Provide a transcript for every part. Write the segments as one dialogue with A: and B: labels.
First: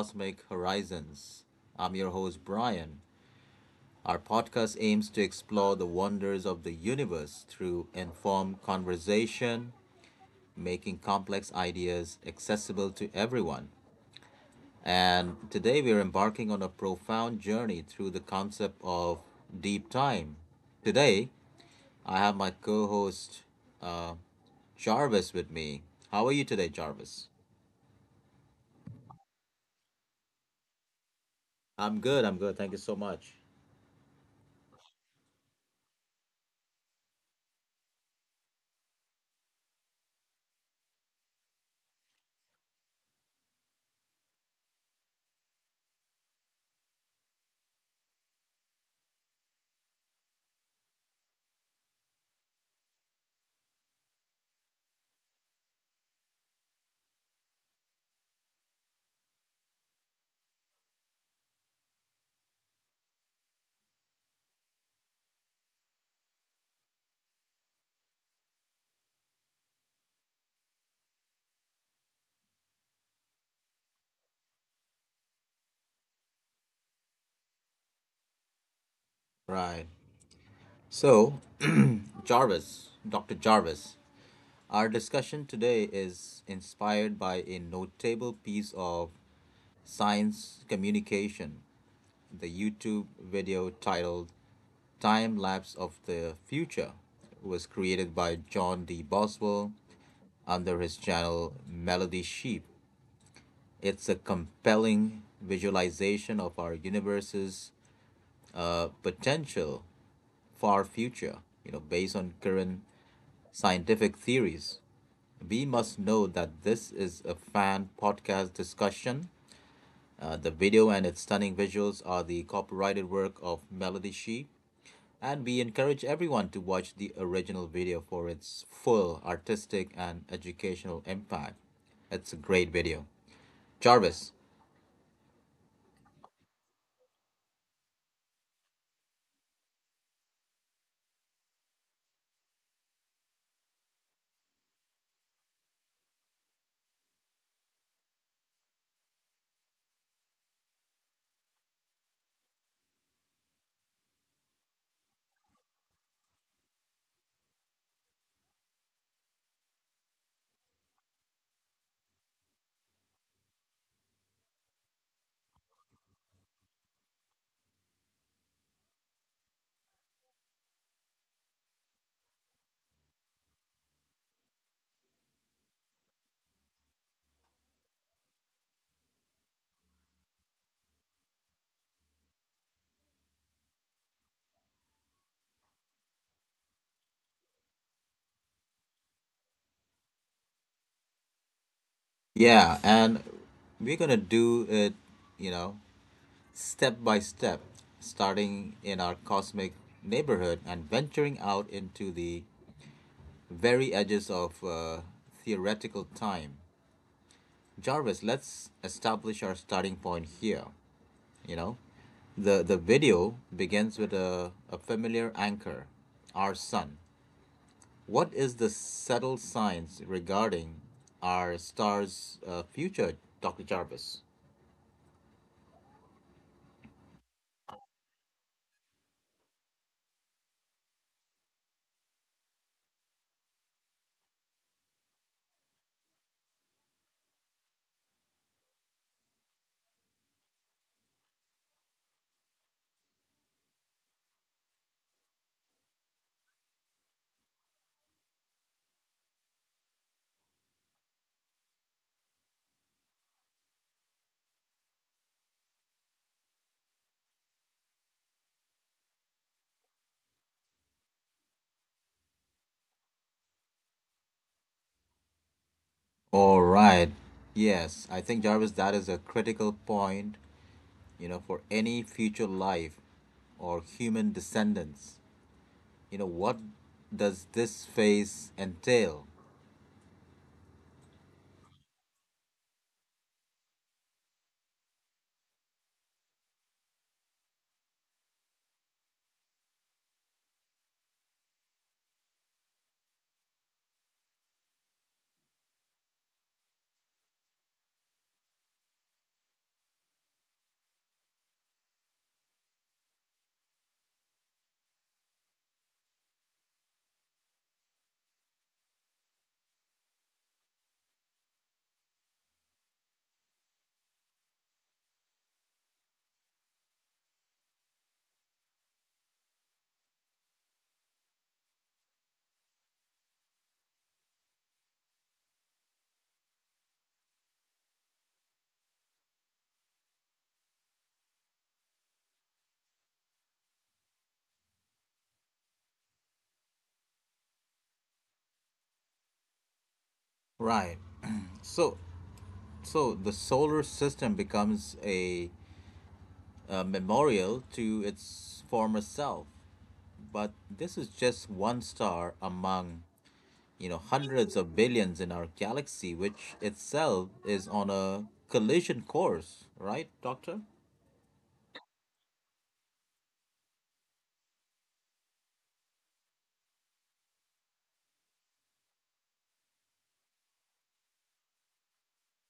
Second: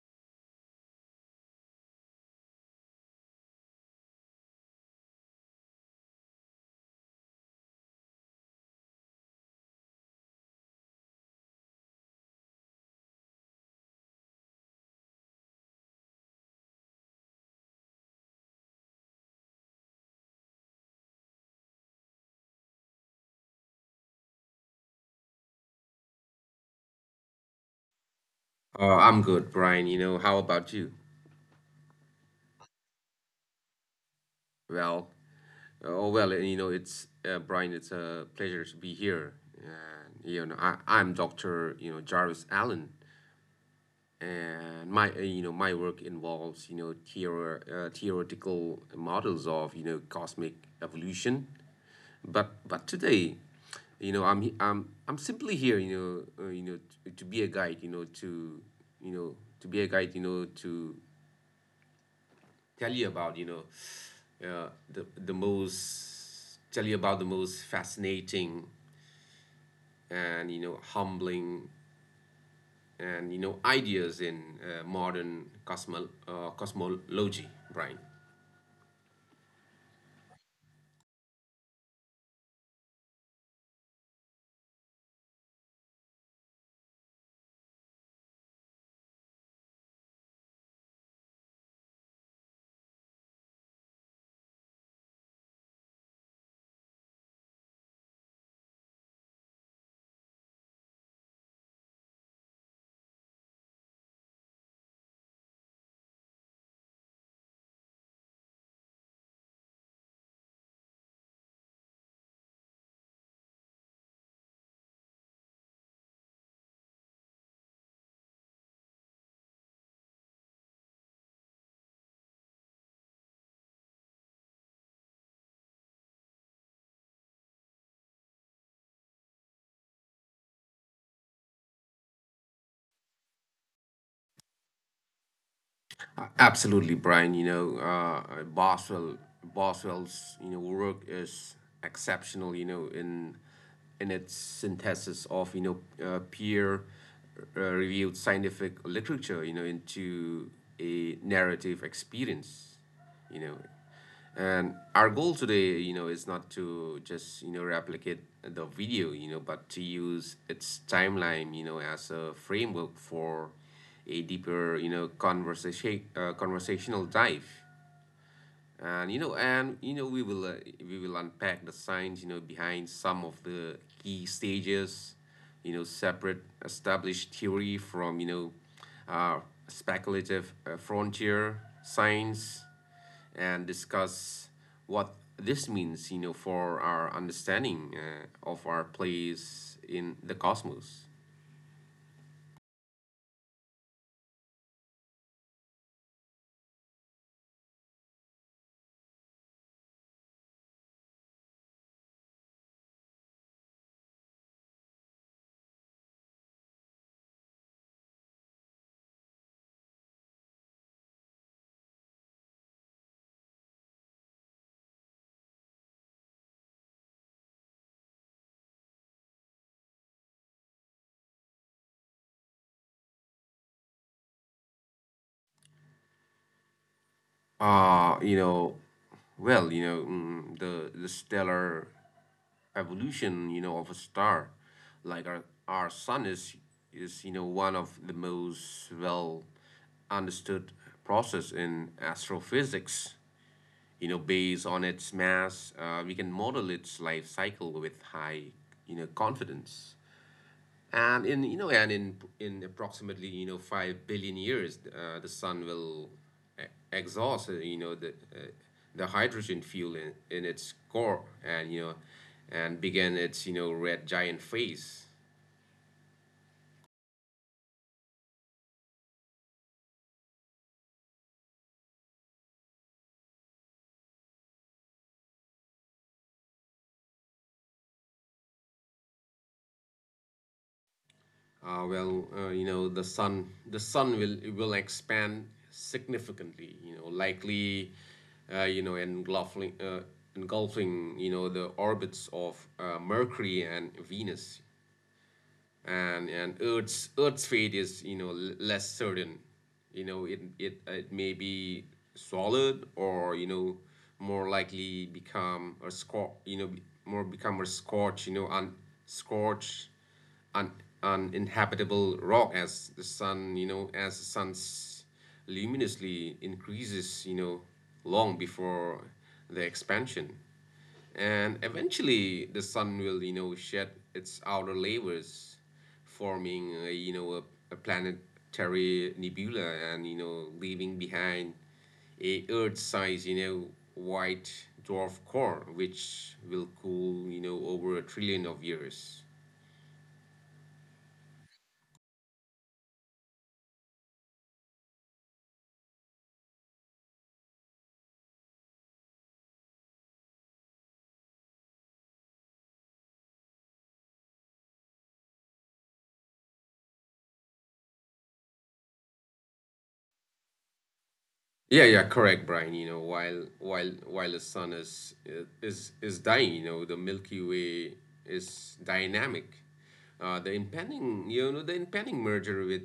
A: Cosmic Horizons. I'm your host, Brian. Our podcast aims to explore the wonders of the universe through informed conversation, making complex ideas accessible to everyone. And today we're embarking on a profound journey through the concept of deep time. Today, I have my co host, uh, Jarvis, with me. How are you today, Jarvis?
B: I'm good, Brian. How about you?
A: I'm good, I'm good. Thank you so much.
B: Well, oh well, it's Brian. It's a pleasure to be here. And I'm Dr. Jarvis Allen, and my work involves theoretical models of cosmic evolution. But today, I'm he- I'm simply here. Know, uh, you know, to be a guide. You know to be a guide. To tell you about you know the most tell you about the most fascinating and humbling and ideas in modern cosmology, Brian.
A: Right. So, Jarvis, Dr. Jarvis, our discussion today is inspired by a notable piece of science communication. The YouTube video titled Time Lapse of the Future was created by John D. Boswell under his channel Melody Sheep. It's a compelling visualization of our universe's potential far future, you know, based on current scientific theories. We must know that this is a fan podcast discussion. The video and its stunning visuals are the copyrighted work of Melody She, and we encourage everyone to watch the original video for its full artistic and educational impact. It's a great video, Jarvis.
B: Absolutely, Brian. Boswell's work is exceptional. In its synthesis of peer reviewed scientific literature, into a narrative experience. You know, and our goal today, is not to just, replicate the video, but to use its timeline, as a framework for a deeper, conversational dive, and you know we will unpack the science behind some of the key stages, separate established theory from uh, speculative frontier science, and discuss what this means for our understanding of our place in the cosmos.
A: Yeah, and we're gonna do it, you know, step by step, starting in our cosmic neighborhood and venturing out into the very edges of theoretical time. Jarvis, let's establish our starting point here. You know, the video begins with a familiar anchor, our sun. What is the subtle science regarding our star's future, Dr. Jarvis?
B: Uh, you know, well, the stellar evolution, of a star like our sun is one of the most well understood process in astrophysics. Based on its mass, we can model its life cycle with high confidence. And in approximately 5 billion years, the sun will e- exhaust the hydrogen fuel in its core, and begin its red giant phase.
A: All right. Yes, I think Jarvis, that is a critical point, you know, for any future life or human descendants. You know, what does this phase entail?
B: Well, the sun will expand significantly. Likely, uh, you know, engulfing uh, engulfing the orbits of Mercury and Venus. And Earth's fate is less certain. It may be solid or more likely become a scorch. You know be- more become a scorch. You know un scorch, un uninhabitable rock as the sun. As the sun's luminously increases, long before the expansion, and eventually the sun will shed its outer layers forming a planetary nebula and leaving behind a earth size white dwarf core which will cool over a trillion of years.
A: Right. So so the solar system becomes a memorial to its former self, but this is just one star among, you know, hundreds of billions in our galaxy, which itself is on a collision course, right, doctor?
B: Yeah, yeah, correct, Brian. While the sun is dying, the Milky Way is dynamic. The impending, the impending merger with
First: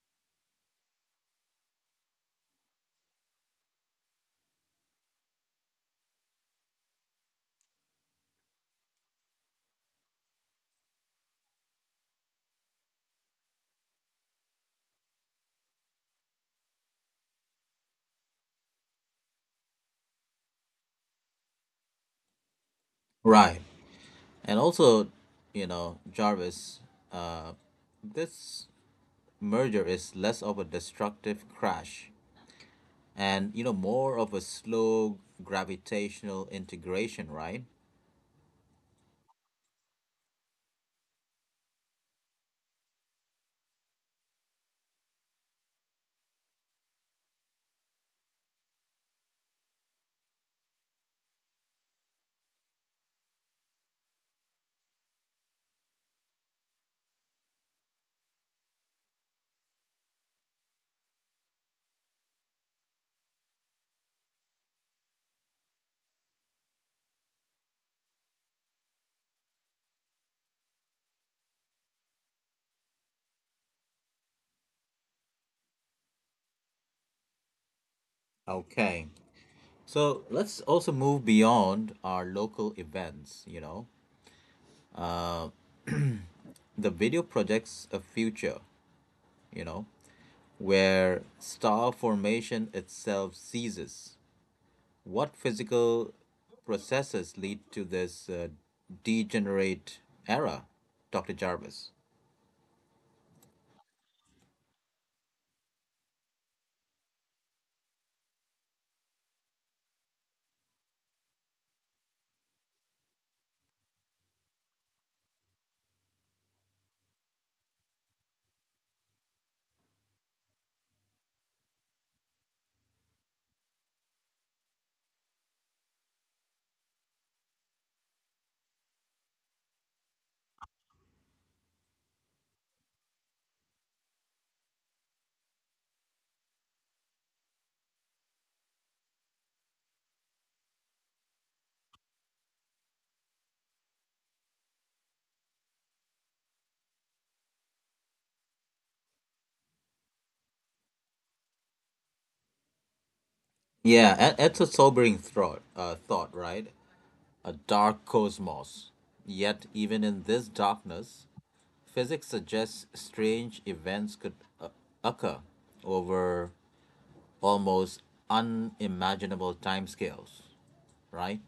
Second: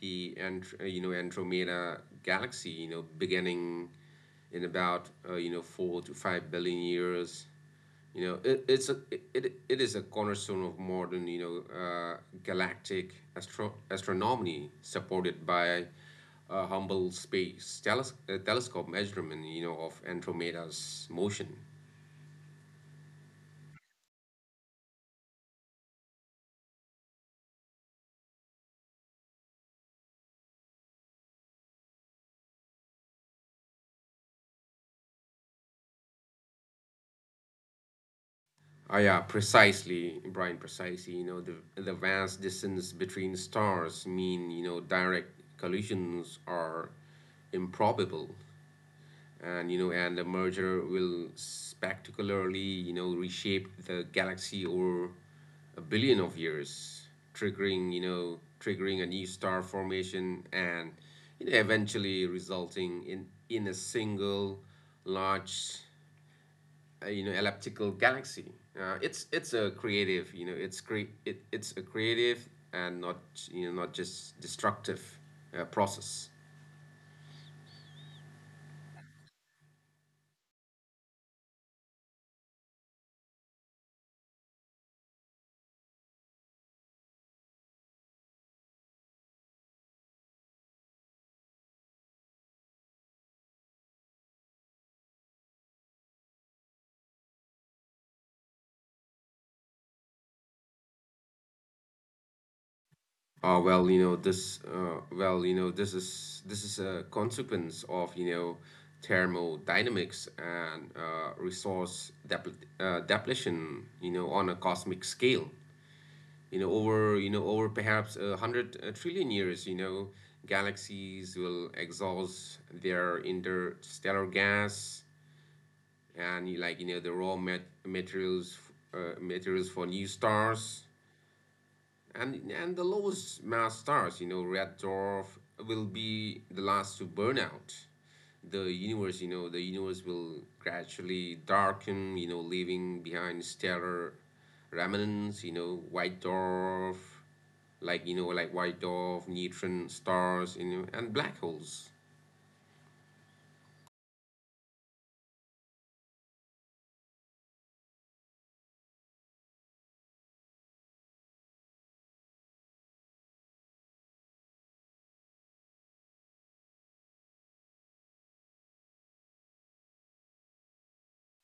B: the Andromeda galaxy, beginning in about 4 to 5 billion years, you know, it, it's a it is a cornerstone of modern know uh, galactic astronomy, supported by a humble space telescope measurement of Andromeda's motion.
A: Right. And also, you know, Jarvis, uh, this merger is less of a destructive crash and, you know, more of a slow gravitational integration, right?
B: Yeah, precisely, Brian. Precisely. The vast distance between stars mean direct collisions are improbable. And you know and the merger will spectacularly reshape the galaxy over a billion of years, triggering you know triggering a new star formation, and eventually resulting in a single large elliptical galaxy. It's a creative you know it's cre- it, it's a creative and not you know not just destructive process.
A: Okay. So let's also move beyond our local events, you know. The video projects a future, you know, where star formation itself ceases. What physical processes lead to this degenerate era, Dr. Jarvis?
B: Oh well, this. Well, this is a consequence of thermodynamics and resource depletion on a cosmic scale. Over you know over perhaps a hundred trillion years, galaxies will exhaust their interstellar gas, and you like you know the raw materials for new stars, and the lowest mass stars, red dwarf, will be the last to burn out. The universe, will gradually darken, leaving behind stellar remnants, white dwarf, like white dwarf, neutron stars, and black holes.
A: Yeah, it's a sobering thought, right? A dark cosmos. Yet, even in this darkness, physics suggests strange events could uh, occur over almost unimaginable timescales, right?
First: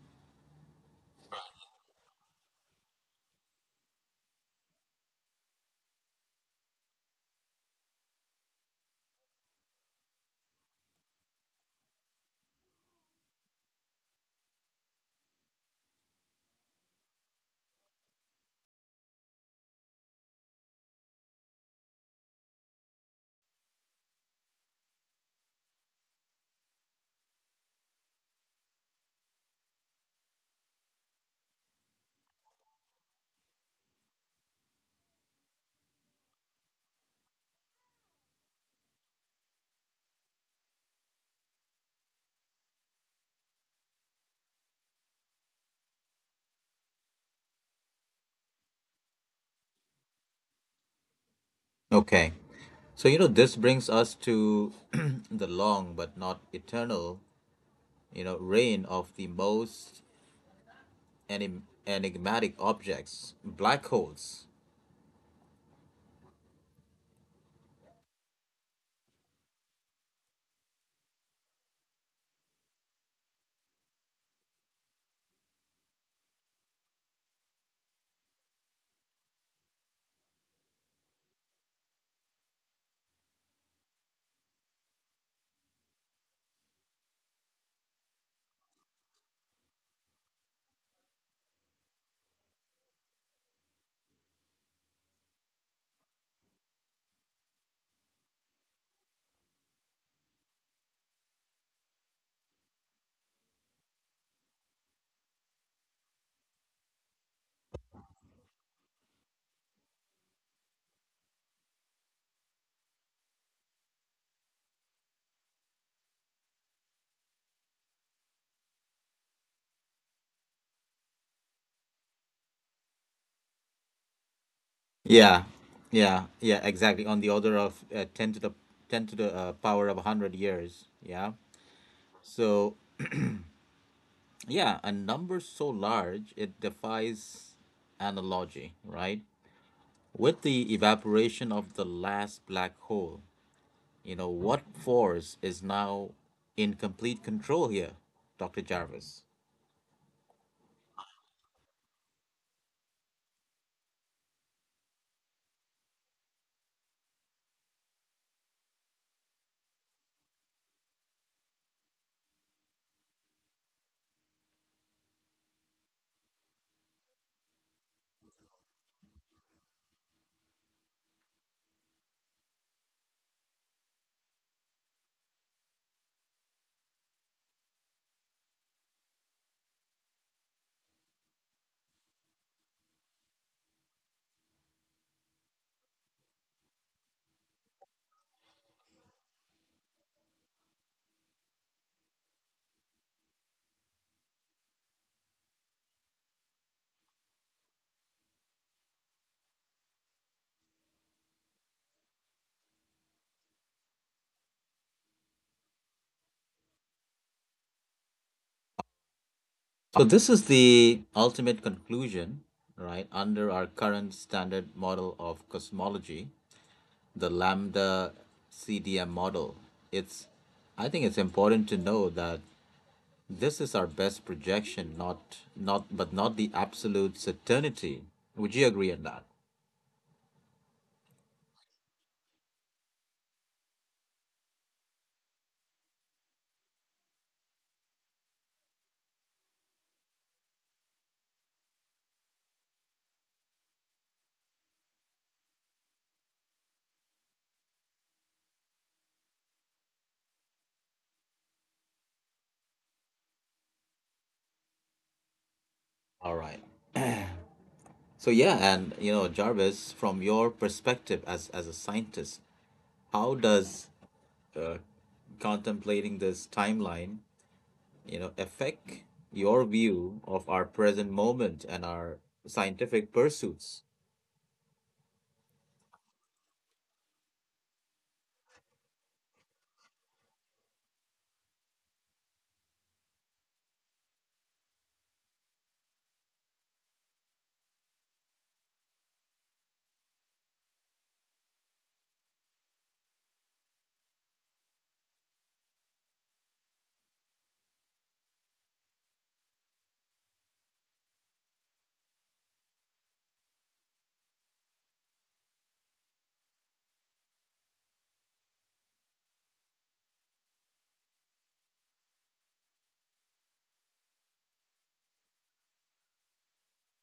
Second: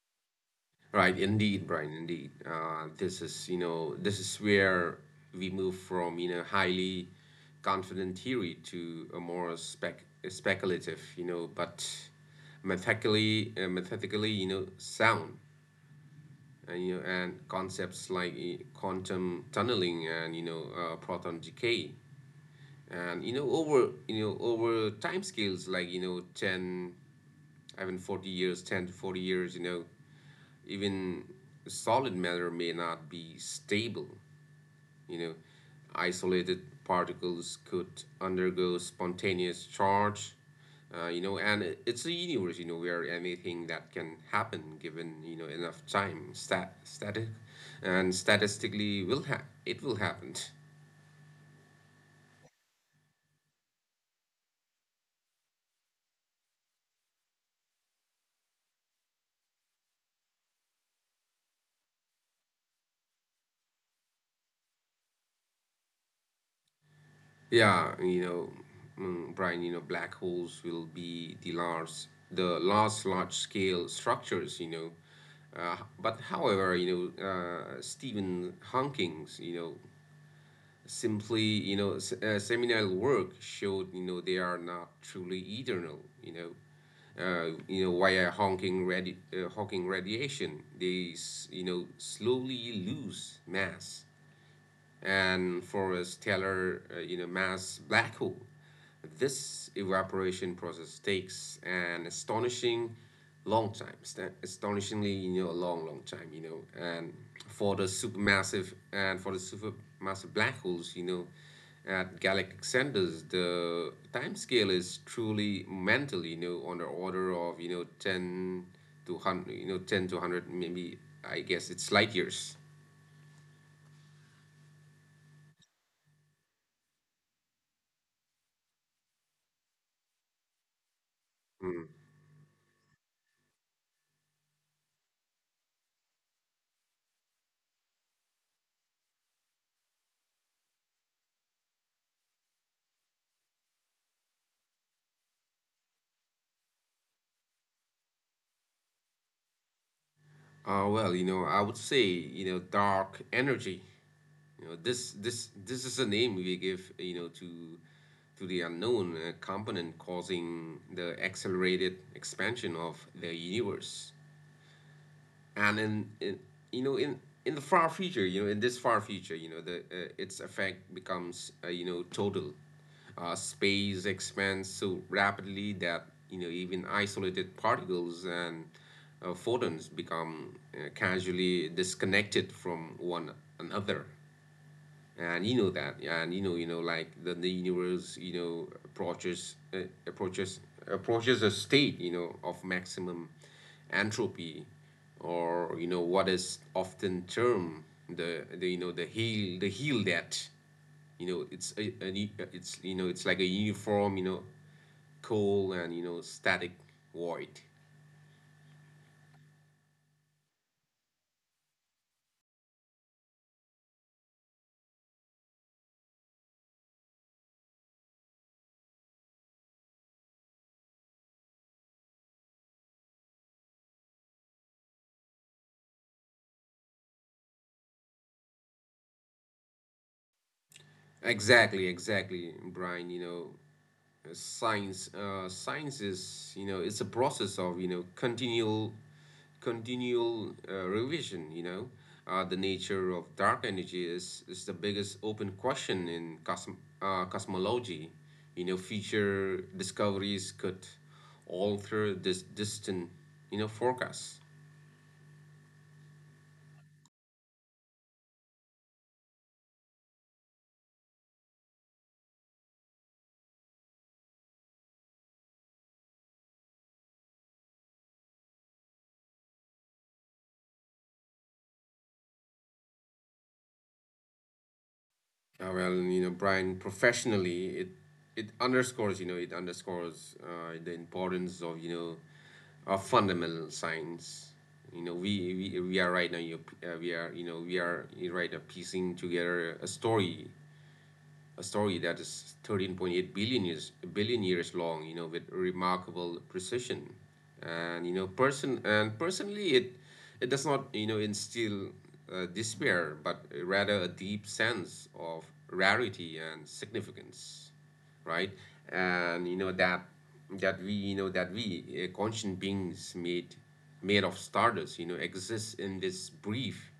B: Right, indeed, Brian, indeed. This is where we move from, highly confident theory to a more speculative, but methodically, sound. And concepts like quantum tunneling and, proton decay. And over time scales like, 10, I mean, 40 years, 10 to 40 years, even solid matter may not be stable. You know, Isolated particles could undergo spontaneous charge. And it's a universe, where anything that can happen given enough time, and statistically it will happen.
A: Okay. So, you know, this brings us to the long but not eternal, you know, reign of the most enigmatic objects, black holes.
B: Yeah, Brian, black holes will be the last large-scale structures. But however, Stephen Hawking's, simply, seminal work showed, they are not truly eternal. Via Hawking radiation, they slowly lose mass and Forrest Taylor, mass black hole. This evaporation process takes an astonishing long time, astonishingly, a long, long time, and for the supermassive black holes, at galactic centers, the time scale is truly mental, on the order of, 10 to 100, 10 to 100, maybe, I guess it's light years.
A: Yeah, yeah, yeah, exactly. On the order of 10 to the 10 to the power of 100 years. Yeah.
B: Mm.
A: So, yeah, a number so large it defies analogy, right? With the evaporation of the last black hole, you know, what force is now in complete control here, Dr. Jarvis?
B: Well, I would say, dark energy. This is a name we give, to the unknown component causing the accelerated expansion of the universe, and you know in in the far future, you know the its effect becomes total. Uh, space expands so rapidly that even isolated particles and photons become casually disconnected from one another, and that, and you know like the universe approaches approaches a state of maximum entropy, or what is often termed the heel death. you know it's a a it's like a uniform, cold and static void.
A: So, this is the ultimate conclusion, right, under our current standard model of cosmology, the Lambda CDM model. It's, I think it's important to know that this is our best projection, not not but not the absolute certainty. Would you agree on that?
B: Exactly, exactly, Brian. You know, science, science is you know it's a process of continual, continual revision. The nature of dark energy is the biggest open question in cosmology. Future discoveries could alter this distant forecast.
A: All right. So yeah, and you know, Jarvis, from your perspective as a scientist, how does uh, contemplating this timeline, you know, affect your view of our present moment and our scientific pursuits?
B: Well, Brian, professionally, it underscores the importance of fundamental science. We are right now, we are, right now piecing together a story, a story that is 13.8 billion years long, with remarkable precision. And personally, it does not instill despair, but rather a deep sense of rarity and significance. Right. And that we, conscient beings made of stardust, exist in this brief,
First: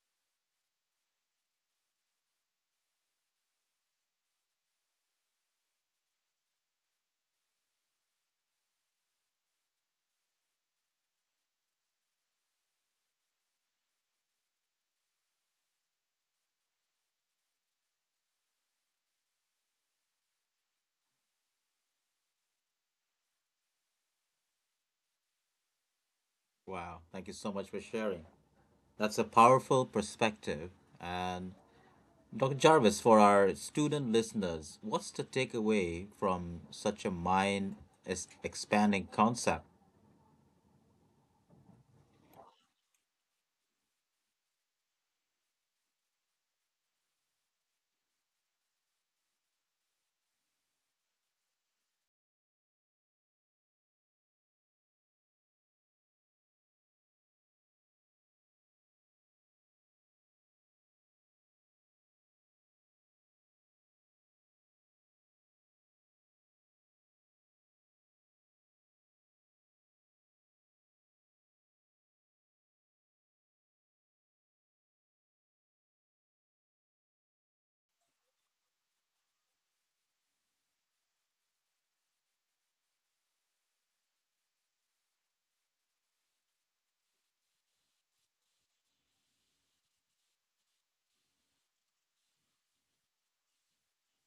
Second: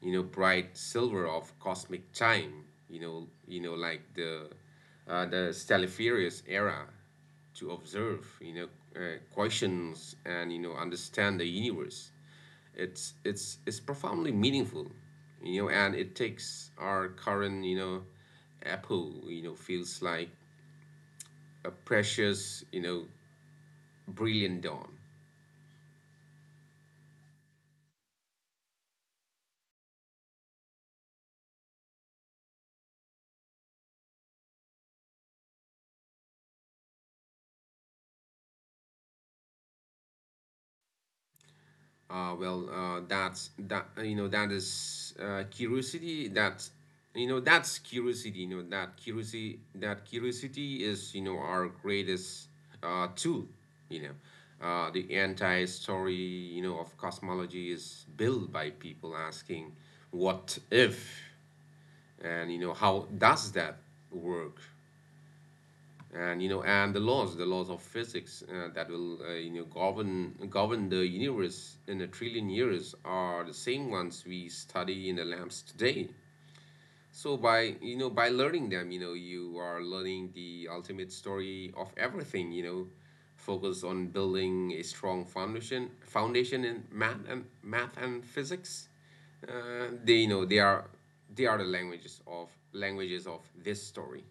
B: bright silver of cosmic time, like the Stelliferius era, to observe, questions and understand the universe. It's profoundly meaningful, and it takes our current, apple, feels like a precious, brilliant dawn.
A: Wow, thank you so much for sharing. That's a powerful perspective. And Dr. Jarvis, for our student listeners, what's the takeaway from such a mind expanding concept?
B: Well, that's that. That is curiosity. That's curiosity. That curiosity is our greatest tool. The entire story of cosmology is built by people asking, "What if?" How does that work? And you know and the laws of physics, that will govern the universe in a trillion years, are the same ones we study in the labs today. So by learning them, you are learning the ultimate story of everything. Focus on building a strong foundation in math and physics. Uh, they you know they are they are the languages of this story.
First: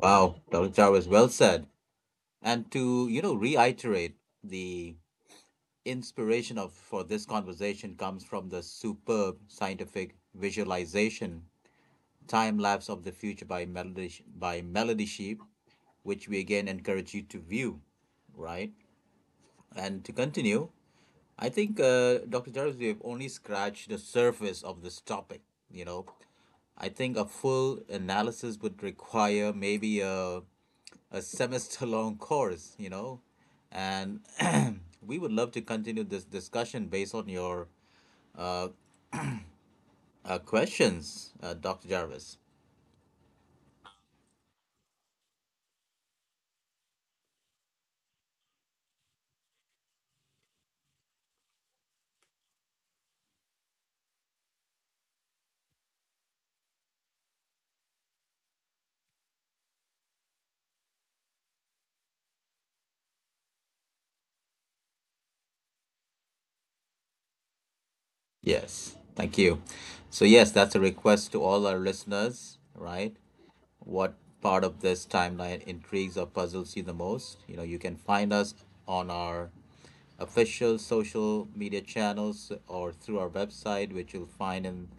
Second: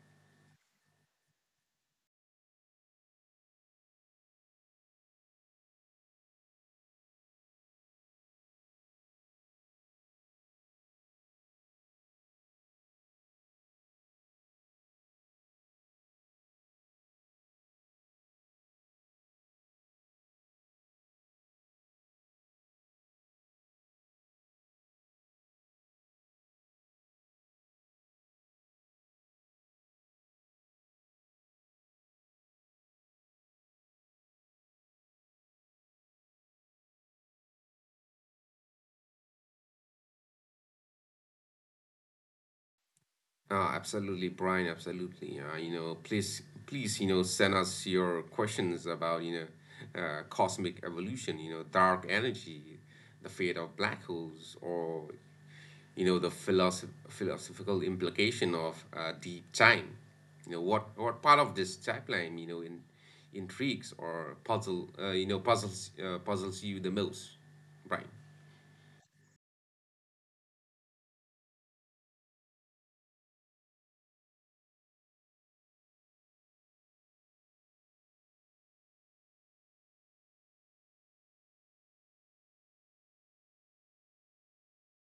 A: Wow, Dr. Jarvis, well said. And to, you know, reiterate, the inspiration of for this conversation comes from the superb scientific visualization Time Lapse of the Future by Melody Sheep, which we again encourage you to view, right? And to continue, I think, Dr. Jarvis, we have only scratched the surface of this topic. You know, I think a full analysis would require maybe a semester long course, you know, and we would love to continue this discussion based on your questions, Dr. Jarvis.
B: Absolutely, Brian. Absolutely. Please, send us your questions about cosmic evolution. Dark energy, the fate of black holes, or the philosophical implication of deep time. What part of this timeline, intrigues or puzzles you the most, Brian?
A: Yes, thank you. So, yes, that's a request to all our listeners, right? What part of this timeline intrigues or puzzles you the most? You know, you can find us on our official social media channels or through our website, which you'll find in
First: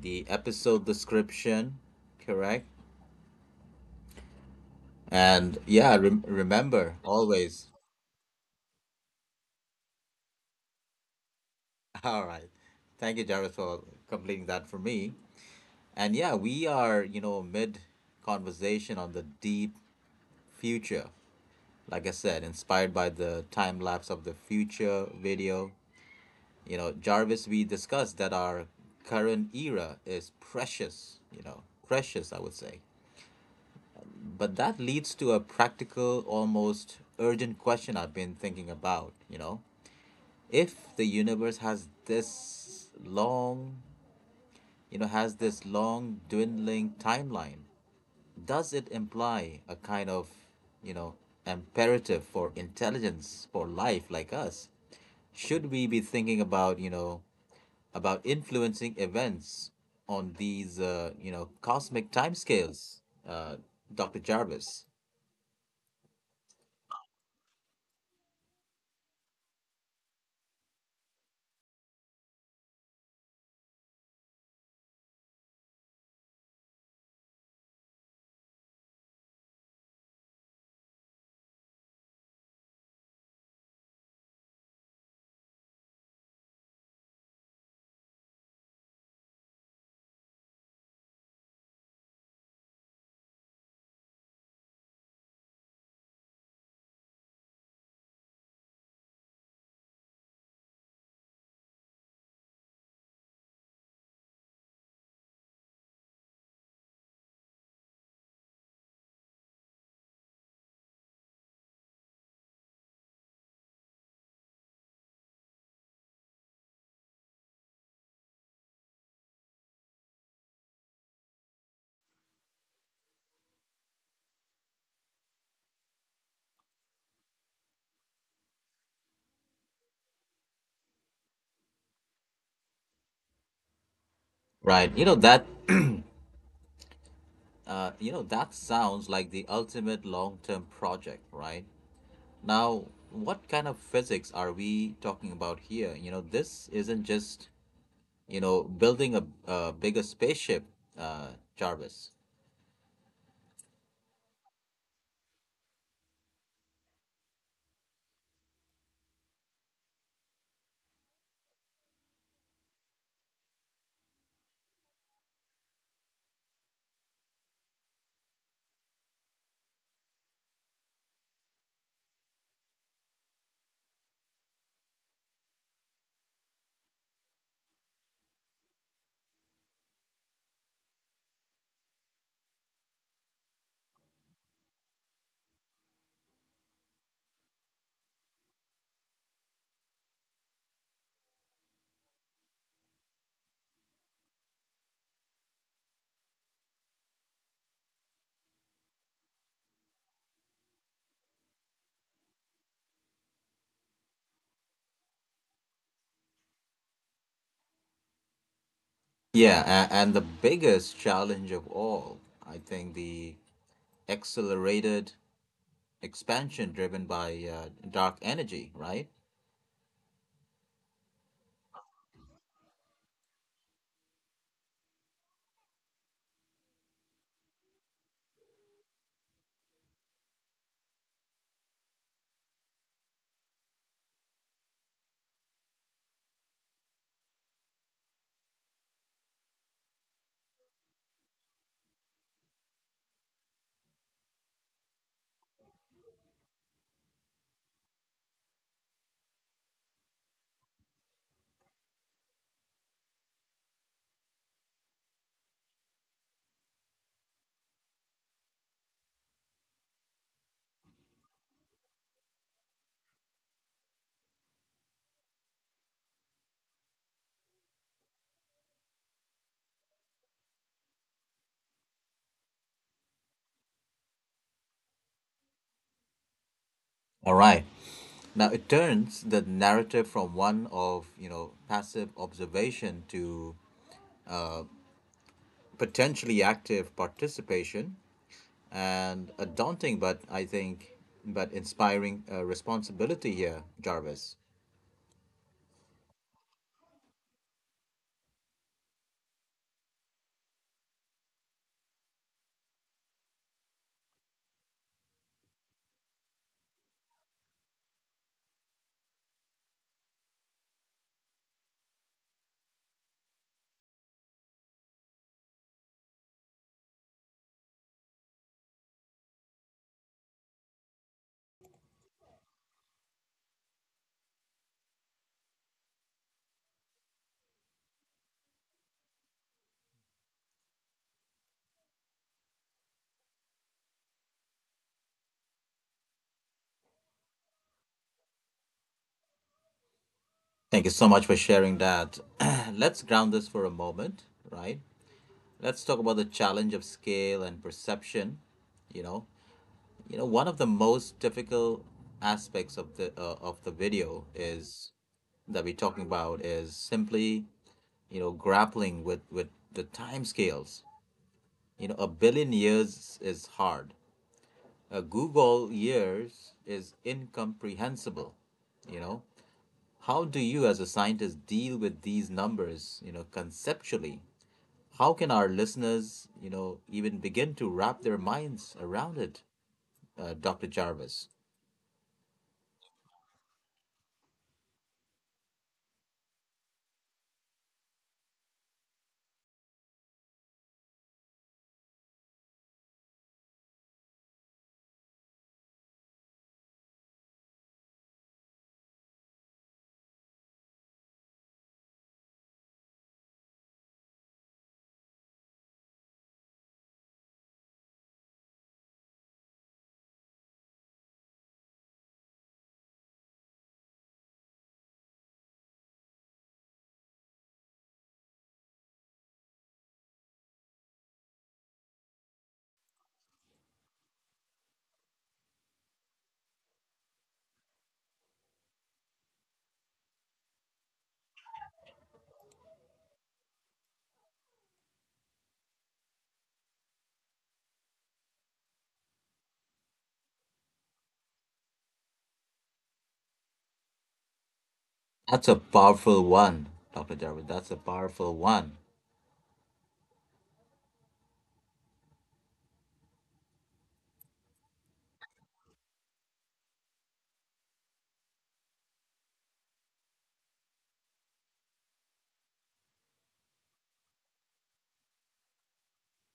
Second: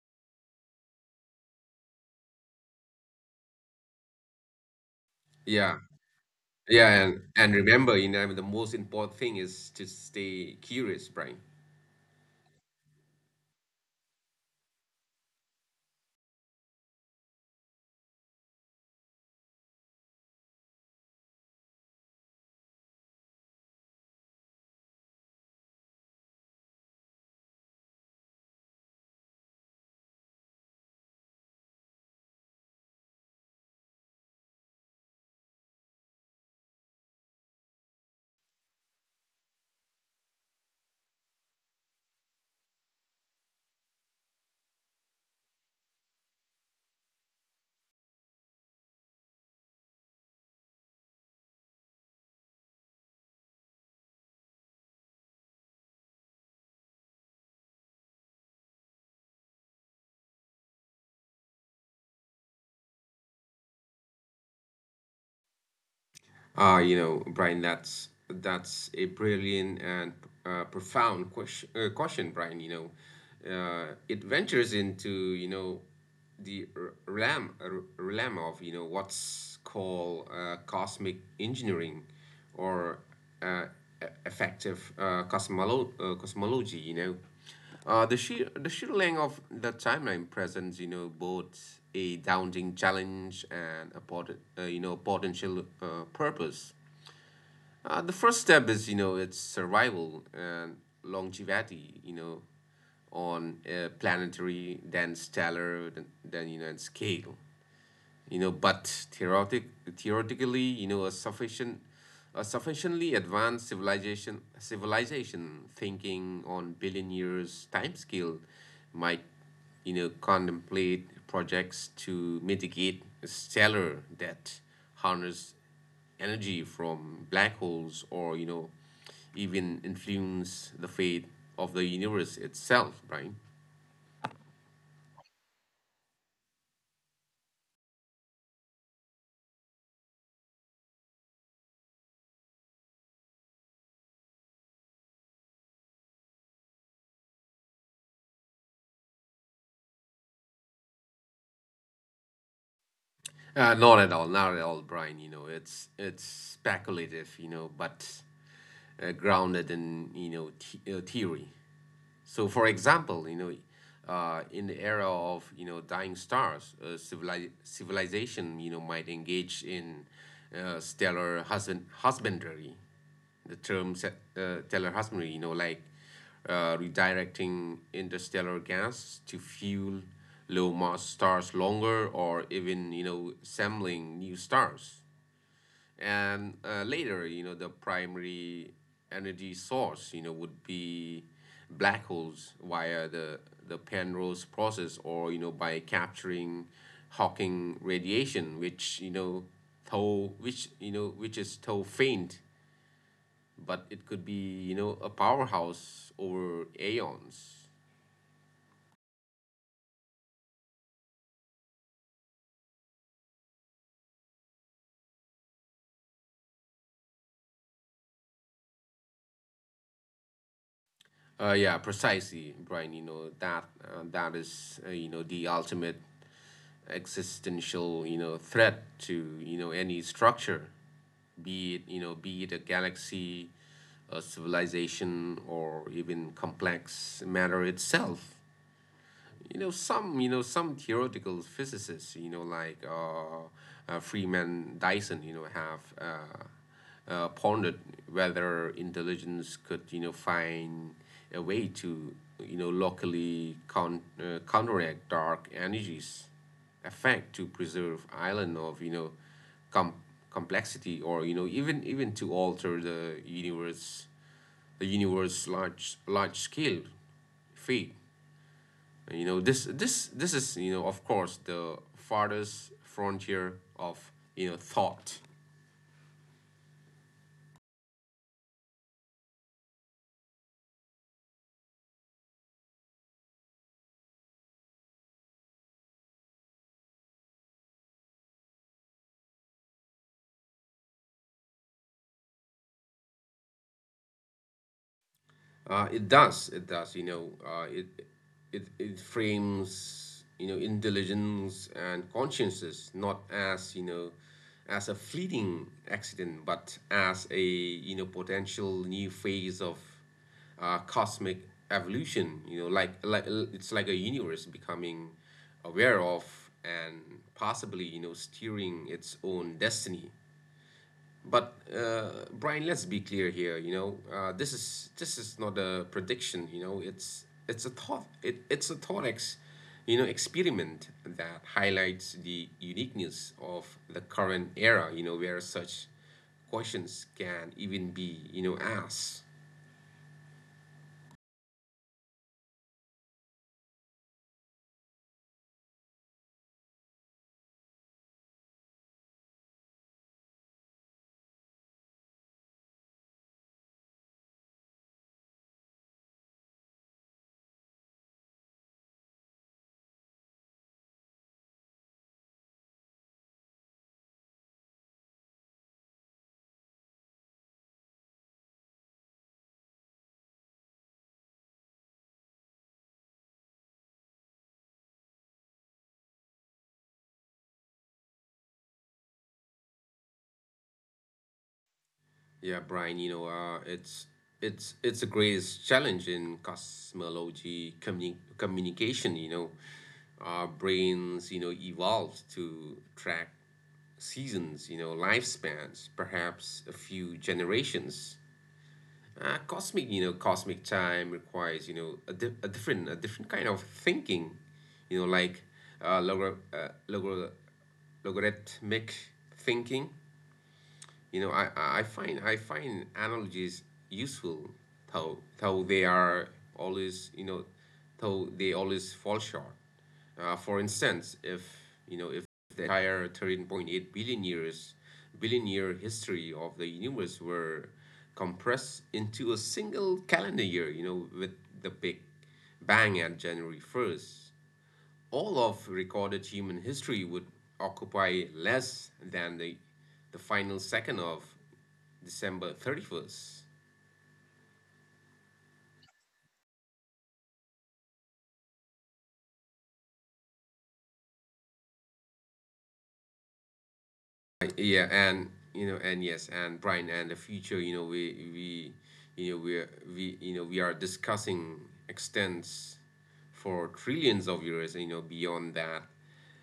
A: the episode description. Correct? And
B: Yeah,
A: yeah, remember
B: Yeah, and
A: always.
B: remember, the most important thing is to stay curious, Brian.
A: All right. Thank you, Jarvis, for completing that for me. And yeah, we are, you know, mid conversation on the deep future. Like I said, inspired by the Time Lapse of the Future video. You know, Jarvis, we discussed that our current era is precious, you know, precious, I would say. But that leads to a practical, almost urgent question I've been thinking about, you know. If the universe has this long, you know, has this long dwindling timeline, does it imply a kind of, you know, imperative for intelligence, for life like us? Should we be thinking about, you know, about influencing events on these, you know, cosmic timescales, uh, Dr. Jarvis?
B: Brian, that's a brilliant and profound question, Brian. It ventures into the realm of what's called cosmic engineering or uh, effective cosmology. The sheer length of the timeline presents, both a daunting challenge and a potential purpose. The first step is, its survival and longevity, on a planetary, then stellar, then and scale, but theoretic, theoretically, you know a sufficient a sufficiently advanced civilization thinking on billion years time scale might contemplate projects to mitigate stellar that harness energy from black holes or even influence the fate of the universe itself, right?
A: Right. You know that. You know that sounds like the ultimate long-term project, right? Now, what kind of physics are we talking about here? You know, this isn't just, you know, building a bigger spaceship, Jarvis.
B: Not at all, not at all, Brian. It's speculative, but grounded in theory. So, for example, in the era of dying stars, civilization might engage in stellar husbandry. The term stellar husbandry, like redirecting interstellar gas to fuel low mass stars longer, or even assembling new stars and later, the primary energy source would be black holes via the penrose process or by capturing hawking radiation, which you know though which you know which is though faint, but it could be a powerhouse over aeons.
A: Yeah, and the biggest challenge of all, I think, the accelerated expansion driven by dark energy, right?
B: Yeah Precisely, Brian. That is the ultimate existential threat to any structure, be it a galaxy, a civilization, or even complex matter itself. Some theoretical physicists, like Freeman Dyson, have pondered whether intelligence could find a way to locally counteract dark energies effect to preserve island of com- complexity, or even to alter the universe large scale fate. This is, of course, the farthest frontier of thought.
A: All right. Now it turns the narrative from one of, you know, passive observation to potentially active participation and a daunting but, I think, but inspiring responsibility here, Jarvis.
B: It does. It does. It frames intelligence and consciences not as as a fleeting accident, but as a potential new phase of cosmic evolution. It's like a universe becoming aware of and possibly steering its own destiny. But Brian, let's be clear here. This is not a prediction. It's a thought. It's a thought experiment that highlights the uniqueness of the current era, where such questions can even be asked.
A: Thank you so much for sharing that. Let's ground this for a moment, right? Let's talk about the challenge of scale and perception, you know. You know, one of the most difficult aspects of the video is that we're talking about is simply, you know, grappling with the time scales. You know, a billion years is hard. A Google years is incomprehensible. You know, how do you as a scientist deal with these numbers, you know, conceptually? How can our listeners, you know, even begin to wrap their minds around it, Dr. Jarvis?
B: Yeah, Brian, it's the greatest challenge in cosmology communication. Our brains, evolved to track seasons, lifespans, perhaps a few generations. Cosmic time requires, a different kind of thinking, you know, like uh, logor- uh, logor- logarithmic thinking. I find analogies useful, though though they are always you know, though they always fall short. For instance, if you know if the entire 13.8 billion years billion year history of the universe were compressed into a single calendar year, with the Big Bang at January 1st. All of recorded human history would occupy less than the final second of December 31st.
A: That's a powerful one, Dr. Jarvis. That's a powerful one.
B: Yeah, and yes, and Brian, and the future, you know, we you know we are we you know we are discussing extents for trillions of years, beyond that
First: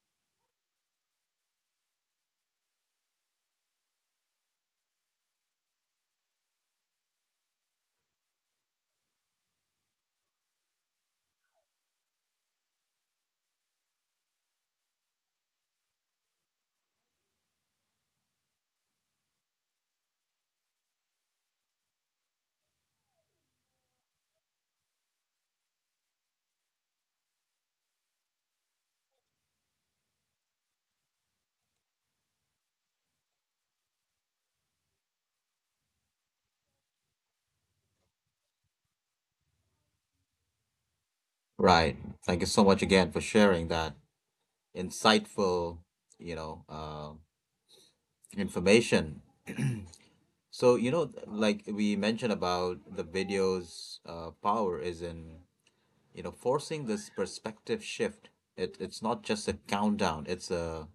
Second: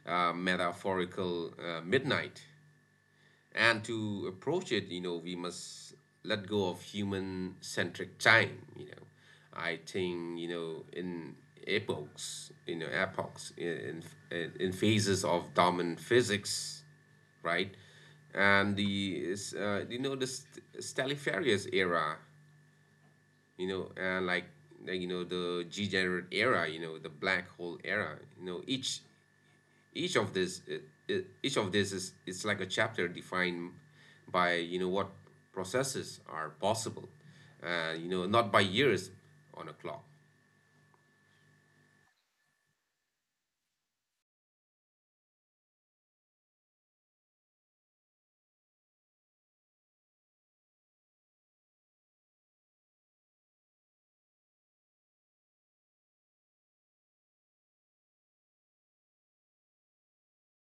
B: metaphorical midnight. And to approach it, we must let go of human centric time. I think, in epochs, in phases of dominant physics, right? And the, is, you know, the st- Stradivarius era, you know, and like, you know, the G-Generate era, the black hole era, you know, each of this uh, each of this is it's like a chapter defined by what processes are possible, not by years on a clock.
A: Right. Thank you so much again for sharing that insightful, you know, information. So, you know, like we mentioned about the video's power is in, you know, forcing this perspective shift. It, it's not just a countdown. It's a,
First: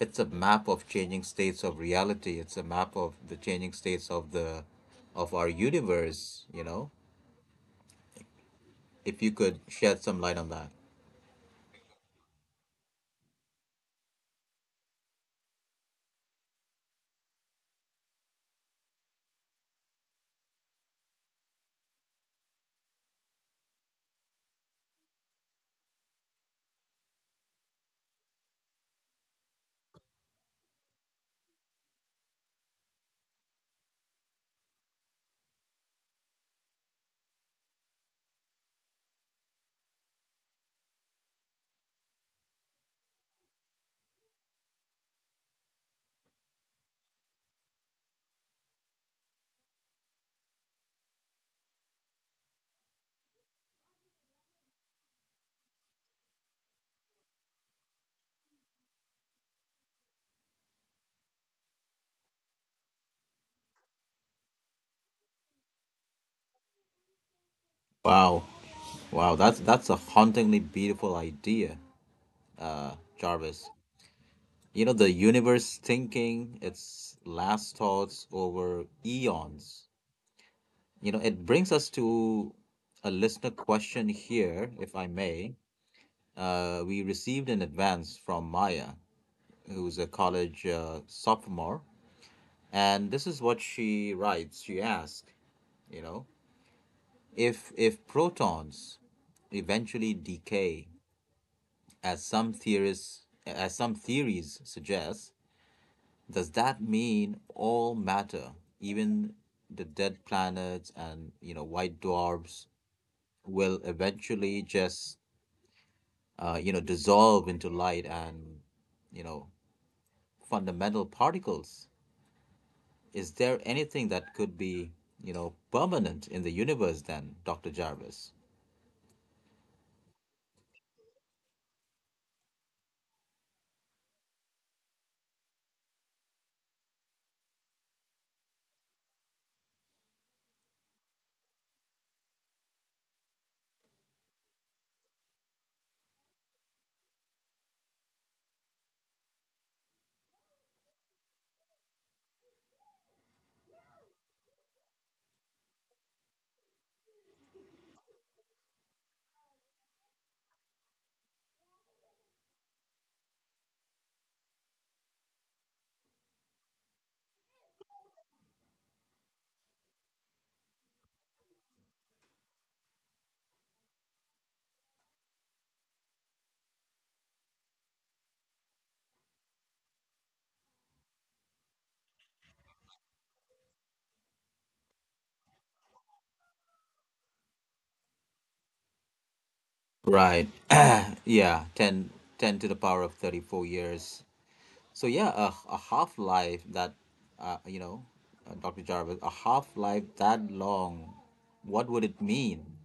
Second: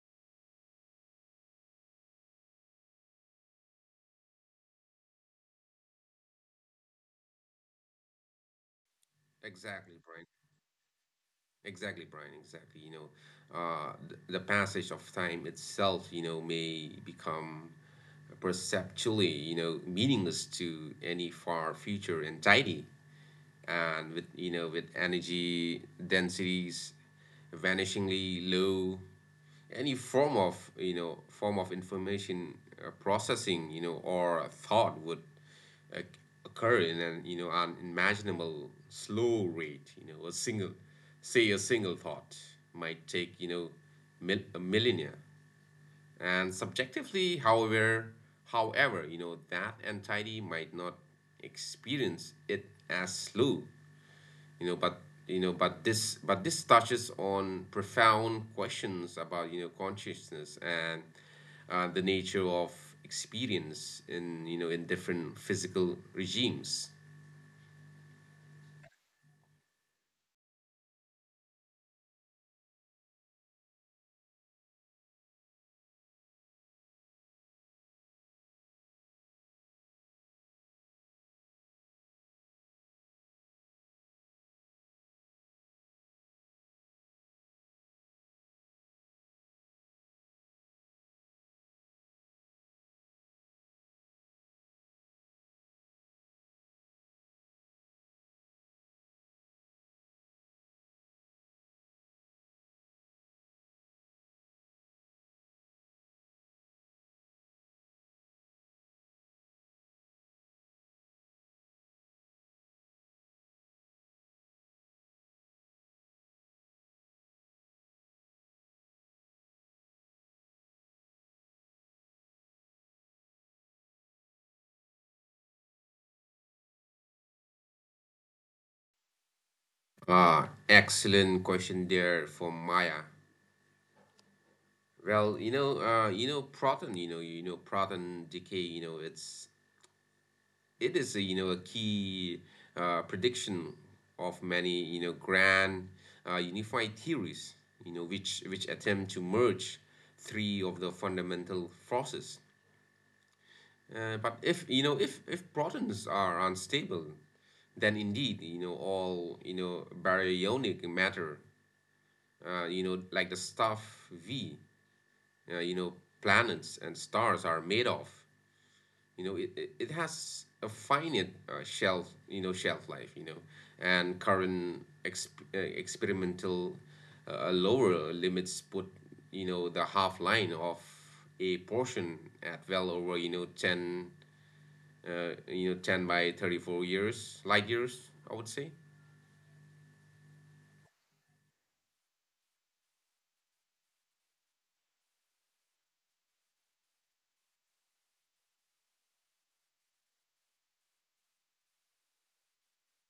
A: it's a map of changing states of reality. It's a map of the changing states of the of our universe, you know. If you could
B: exactly
A: shed some
B: brian
A: light on that.
B: exactly brian exactly the passage of time itself, may become perceptually, meaningless to any far future entity. And with you know with energy densities vanishingly low, any form of information processing or thought would uh, occur in an unimaginable slow rate. You know a single say a single thought might take, a millennia. And subjectively, however, that entity might not experience it as slow. You know but you know but this but this touches on profound questions about consciousness and the nature of experience in you know in different physical regimes.
A: Wow. Wow, that's a hauntingly beautiful idea, Jarvis. You know, the universe thinking its last thoughts over eons. You know, it brings us to a listener question here, if I may. We received in advance from Maya, who's a college sophomore, and this is what she writes. She asks, you know, if protons eventually decay, as some theorists, as some theories suggest, does that mean all matter, even the dead planets and, you know, white dwarfs, will eventually just you know, dissolve into light and, you know, fundamental particles? Is there anything that could be, you know, permanent in the universe then, Doctor Jarvis?
B: Ah, excellent question there from Maya. Well, you know proton decay, It is a, you know a key prediction of many grand unified theories, which attempt to merge three of the fundamental forces. But if you know if protons are unstable, then indeed, all baryonic matter, like the stuff we you know planets and stars are made of. It has a finite shelf life. And current experimental lower limits put the half line of a portion at well over, 10, 10 by 34 years, light years, I would say.
A: Right. Yeah, 10, 10 to the power of 34 years. So yeah, a half life that, you know, Dr. Jarvis, a half life that long, what would it mean?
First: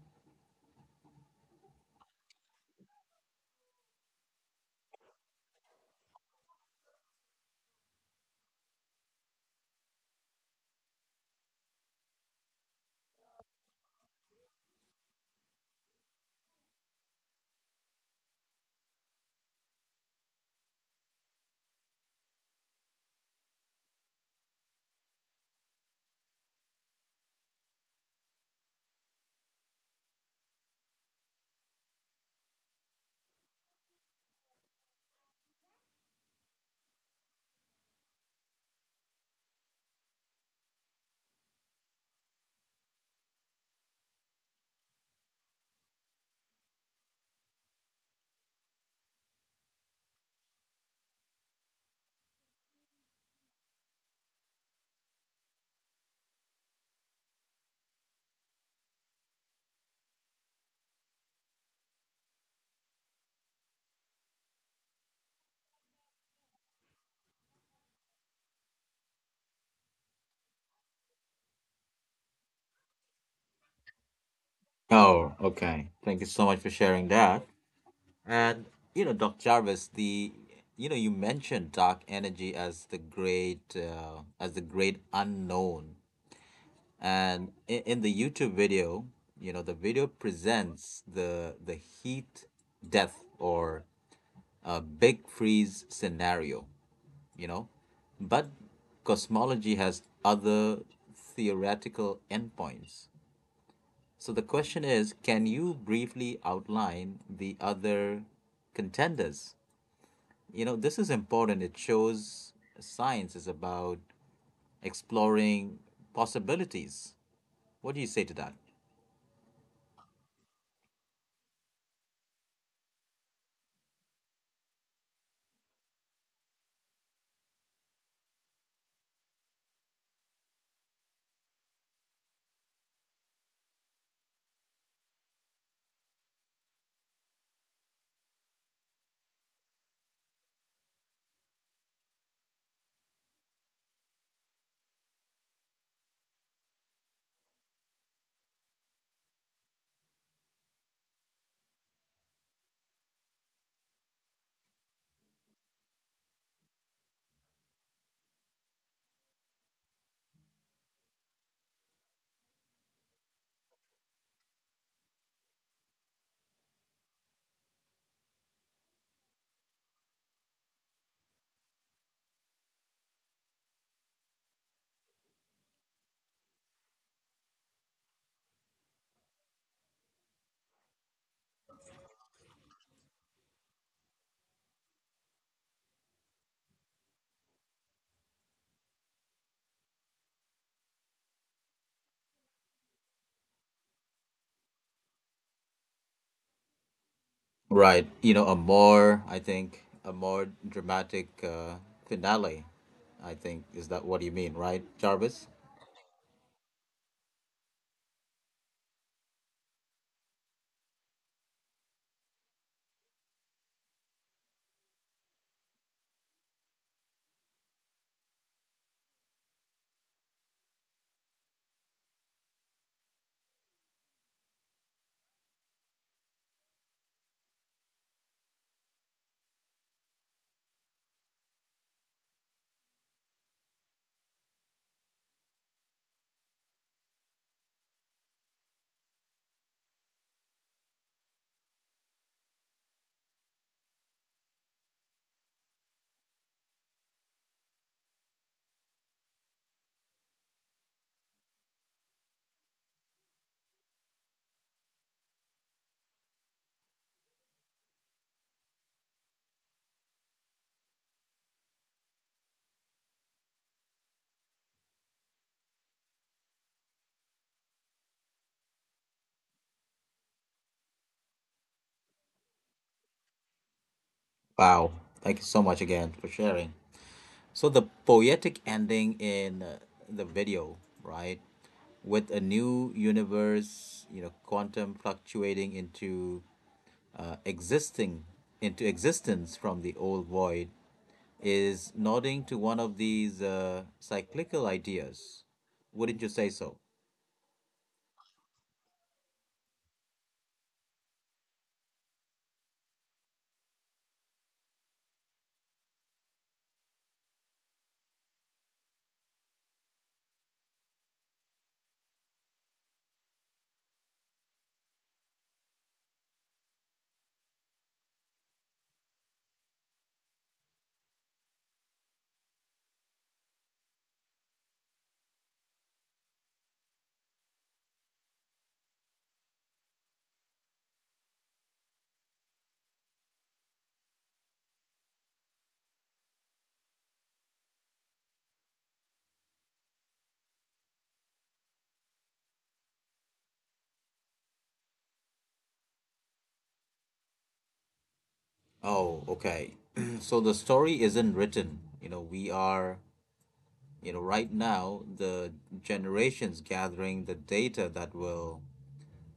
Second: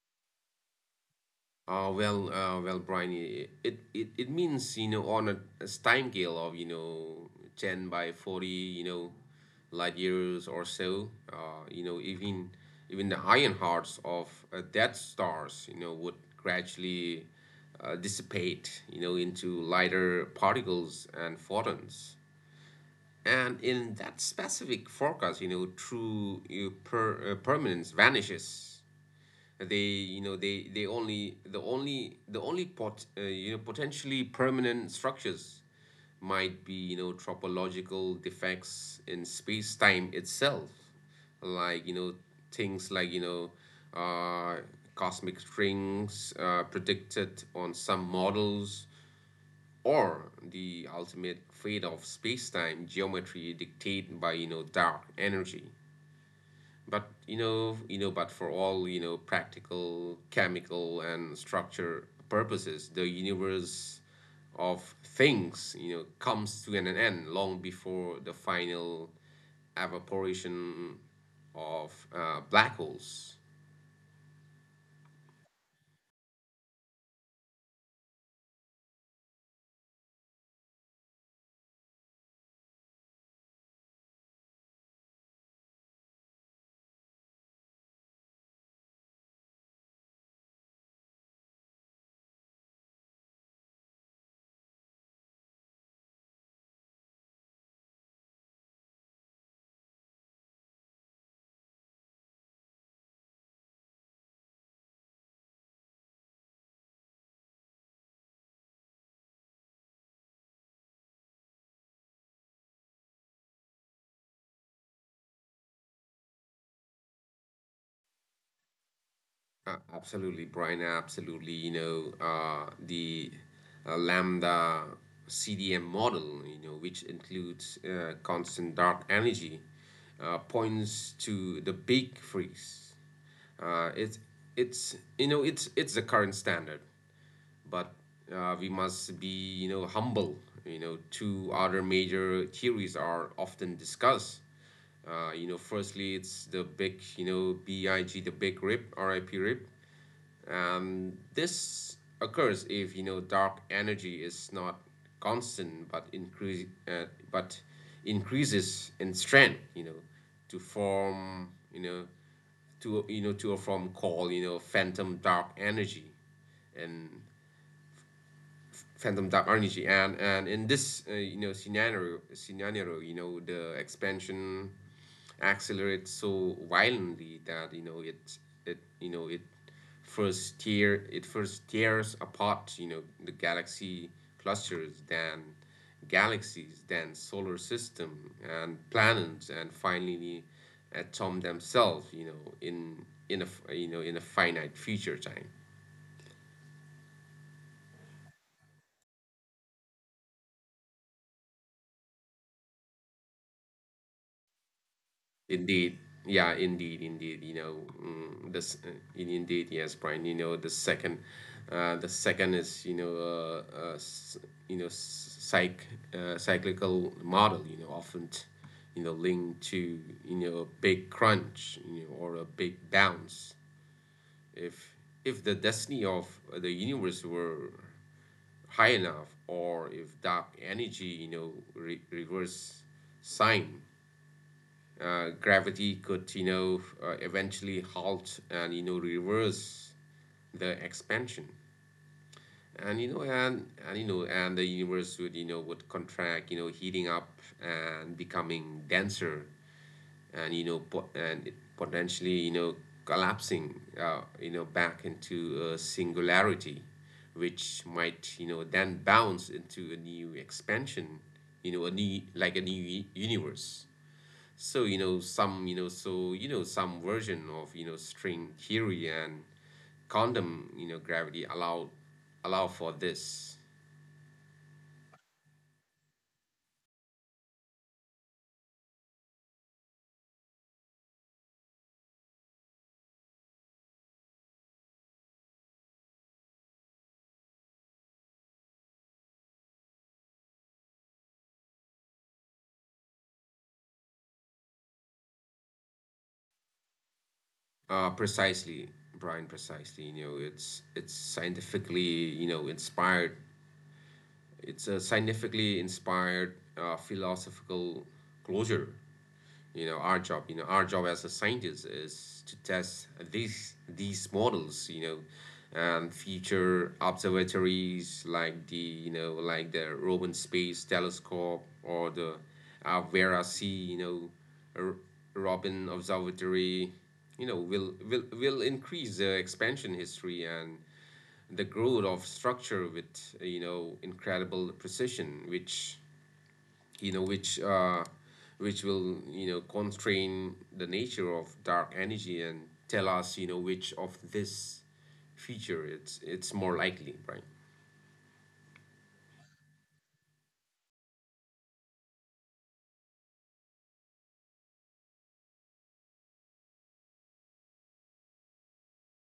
B: Well, Brian, it means, on a time scale of, 10 by 40, light years or so, even even the iron hearts of dead stars, would gradually dissipate, into lighter particles and photons. And in that specific forecast, true permanence vanishes. The only the only potentially permanent structures might be, topological defects in space time itself, like you know things like uh, cosmic strings, predicted on some models, or the ultimate fate of space-time geometry dictated by dark energy. But for all, practical, chemical, and structure purposes, the universe of things, comes to an end long before the final evaporation of black holes.
A: Oh, okay. Thank you so much for sharing that. And you know, Dr. Jarvis, the you know you mentioned dark energy as the great unknown, and in the YouTube video, you know, the video presents the heat death or a big freeze scenario, you know. But cosmology has other theoretical endpoints. So the question is, can you briefly outline the other contenders? You know, this is important. It shows science is about exploring possibilities. What do you say to that?
B: Absolutely, Brian. Absolutely. The Lambda CDM model, which includes constant dark energy, points to the big freeze. Uh, it's it's you know it's the current standard, but we must be humble. Two other major theories are often discussed. Firstly, it's the big, BIG, the big rip, RIP, rip. This occurs if dark energy is not constant but but increases in strength, to form you know to or from call you know phantom dark energy and phantom type energy, and in this scenario, the expansion accelerates so violently that you know it it you know it first tears apart the galaxy clusters, then galaxies, then solar system and planets, and finally atom themselves, in a in a finite future time.
A: Right. You know, a more, I think, a more dramatic finale, I think, is that what you mean, right, Jarvis?
B: Indeed. Yeah, indeed, indeed. Mm, this uh, Indeed, yes, Brian. The second, is, you know, s- you know, s- psych, cyclical model. Often, linked to a big crunch, or a big bounce. If if the destiny of the universe were high enough, or if dark energy, reverse sign gravity could eventually halt and reverse the expansion, and the universe would contract, heating up and becoming denser, and it potentially collapsing back into a singularity, which might then bounce into a new expansion, a new universe. So, you know, some, you know, so, you know, some version of string theory and condom, gravity allow for this.
A: Wow. Thank you so much again for sharing. So the poetic ending in the video, right, with a new universe, you know, quantum fluctuating into existing into existence from the old void is nodding to one of these cyclical ideas. Wouldn't you say so?
B: Precisely, Brian, precisely. It's scientifically, inspired. It's a scientifically inspired philosophical closure. Our job as a scientist is to test these models. And future observatories like the Roman Space Telescope, or the Vera C, R- Robin Observatory, will increase the expansion history and the growth of structure with incredible precision, you know which uh, which will constrain the nature of dark energy and tell us which of this feature it's more likely, right?
A: Oh, okay. So the story isn't written. You know, we are, you know, right now the generations gathering the data that will,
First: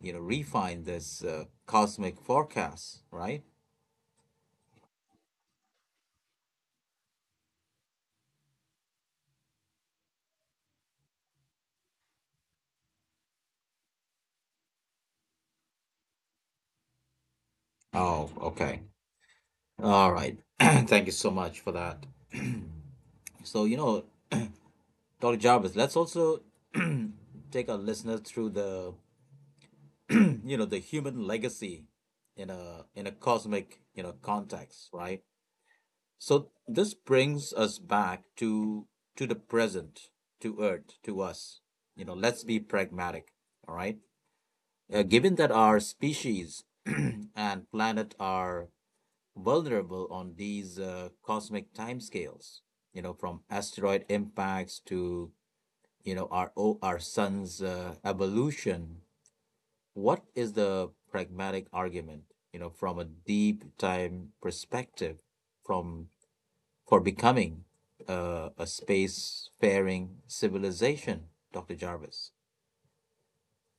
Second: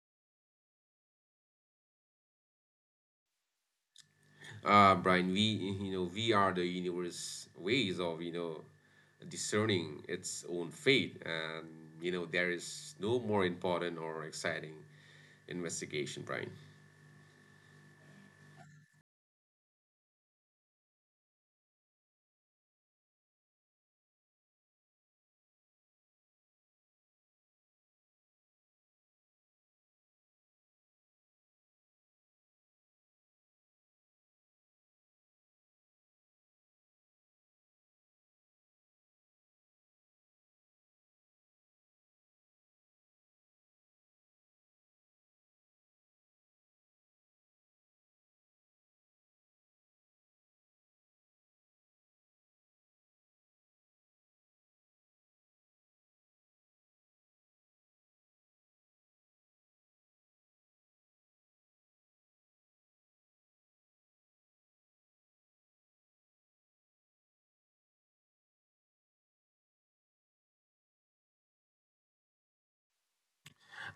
A: you know, refine this cosmic forecast, right?
B: Brian, we you know we are the universe ways of discerning its own fate, and there is no more important or exciting investigation, Brian.
A: Oh, okay. All right. Thank you so much for that. So, you know, Dr. Jarvis, let's also take our listener through the, you know, the human legacy in a cosmic, you know, context, right? So this brings us back to the present, to Earth, to us. You know, let's be pragmatic, all right? Given that our species and planet are vulnerable on these cosmic timescales, you know, from asteroid impacts to, you know, our sun's evolution, what is the pragmatic argument, you know, from a deep time perspective from for becoming a space-faring civilization, Dr. Jarvis?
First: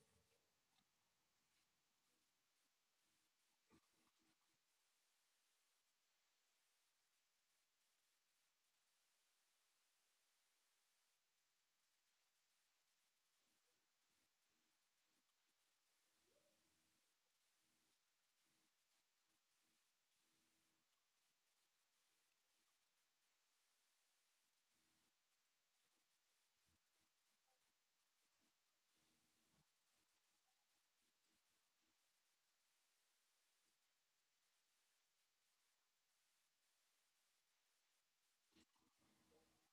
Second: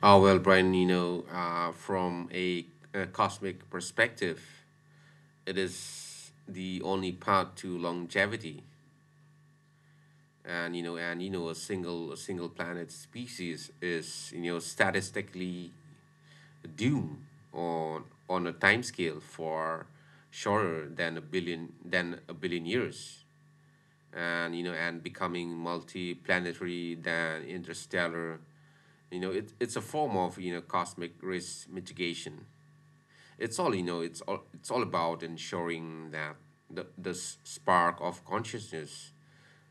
B: Oh well, Brian, from a cosmic perspective, it is the only path to longevity. And a single planet species is statistically doomed on a timescale for shorter than a billion years. And and becoming multi-planetary, than interstellar. It's a form of cosmic risk mitigation. It's all you know it's all It's all about ensuring that the spark of consciousness,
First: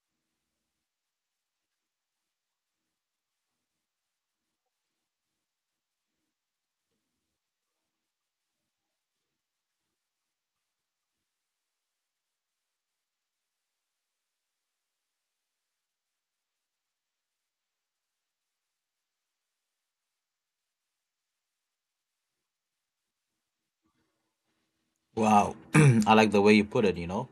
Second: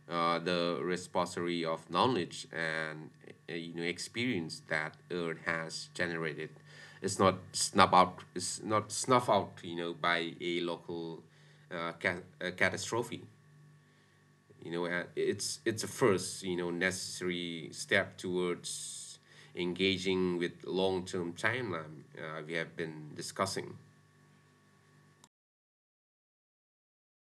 B: the repository of knowledge and experience that Earth has generated, is not snuff out by a local catastrophe. It's a first necessary step towards engaging with long-term timeline we have been discussing.
A: Wow. I like the way you put it, you know.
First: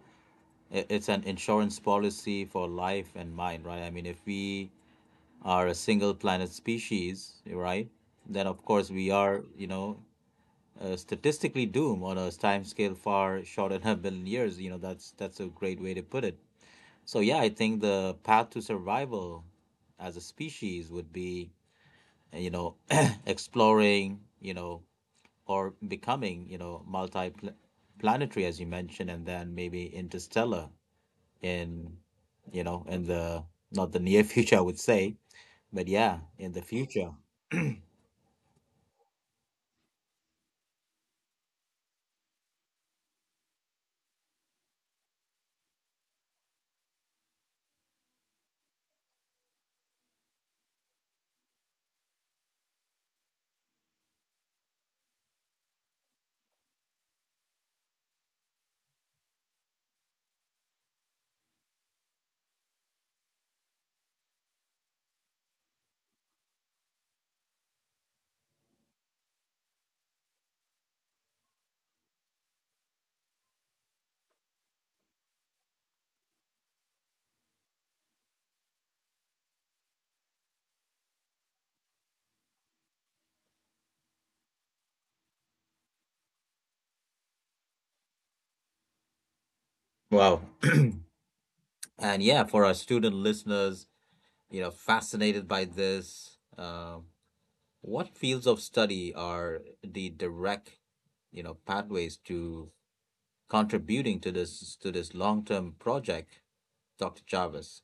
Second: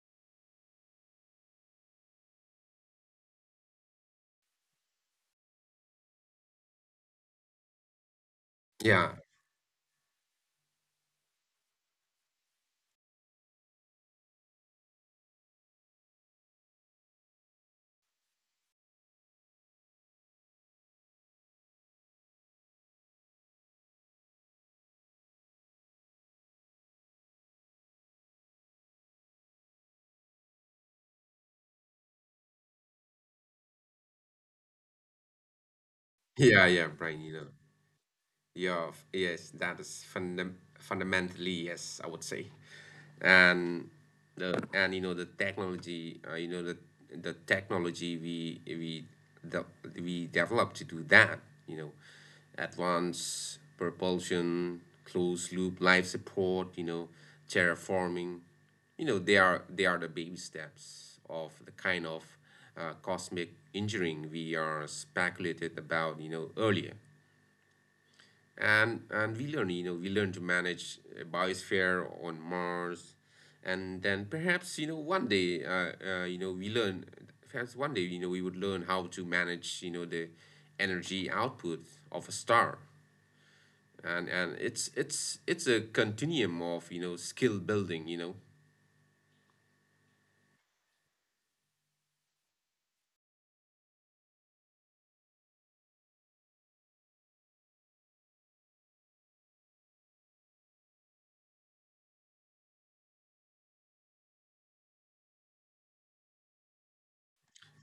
A: It's an insurance policy for life and mind, right? I mean, if we are a single planet species, right, then of course we
B: Yeah.
A: are, you know, statistically doomed on a time scale far shorter than a billion years. You know, that's a great way to put it. So yeah, I think the path to survival as a species would be, you know, exploring, you know, or becoming, you know, multi-planetary, as you mentioned, and then maybe interstellar in you know in the not the near future I would say, but yeah, in the
B: Yeah, yeah, I'm
A: future.
B: trying, you know. Yeah, yes, that is fundamentally, yes, I would say, and the technology, the technology the, we developed to do that, you know, advanced propulsion, closed loop life support, terraforming, they are the baby steps of the kind of cosmic engineering we are speculated about, earlier. And we learn to manage a biosphere on Mars, and then perhaps one day, you know, we learn. Perhaps one day, we would learn how to manage, the energy output of a star, and it's a continuum of skill building.
A: Wow. And yeah, for our student listeners, you know, fascinated by this, what fields of study are the direct, you know, pathways to contributing to this long-term project, Dr. Jarvis?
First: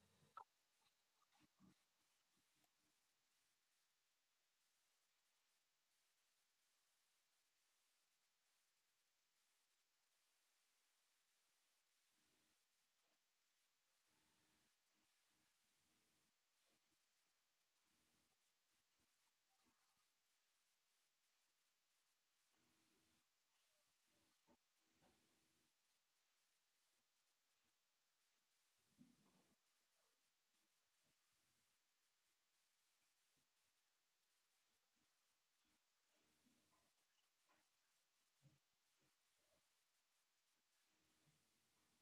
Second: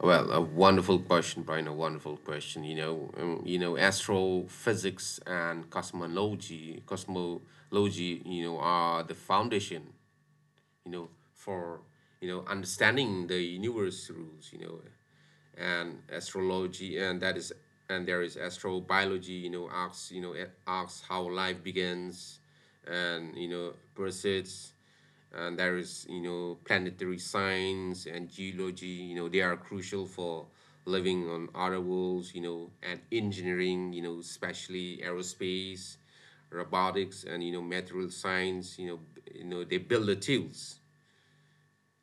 B: Well, a wonderful question, Brian. A wonderful question. Astrophysics and cosmology, are the foundation for understanding the universe rules. And astrology, and there is astrobiology, you know asks you know it asks how life begins and proceeds. And there is planetary science and geology, they are crucial for living on other worlds. And engineering, especially aerospace, robotics, and material science, they build the tools.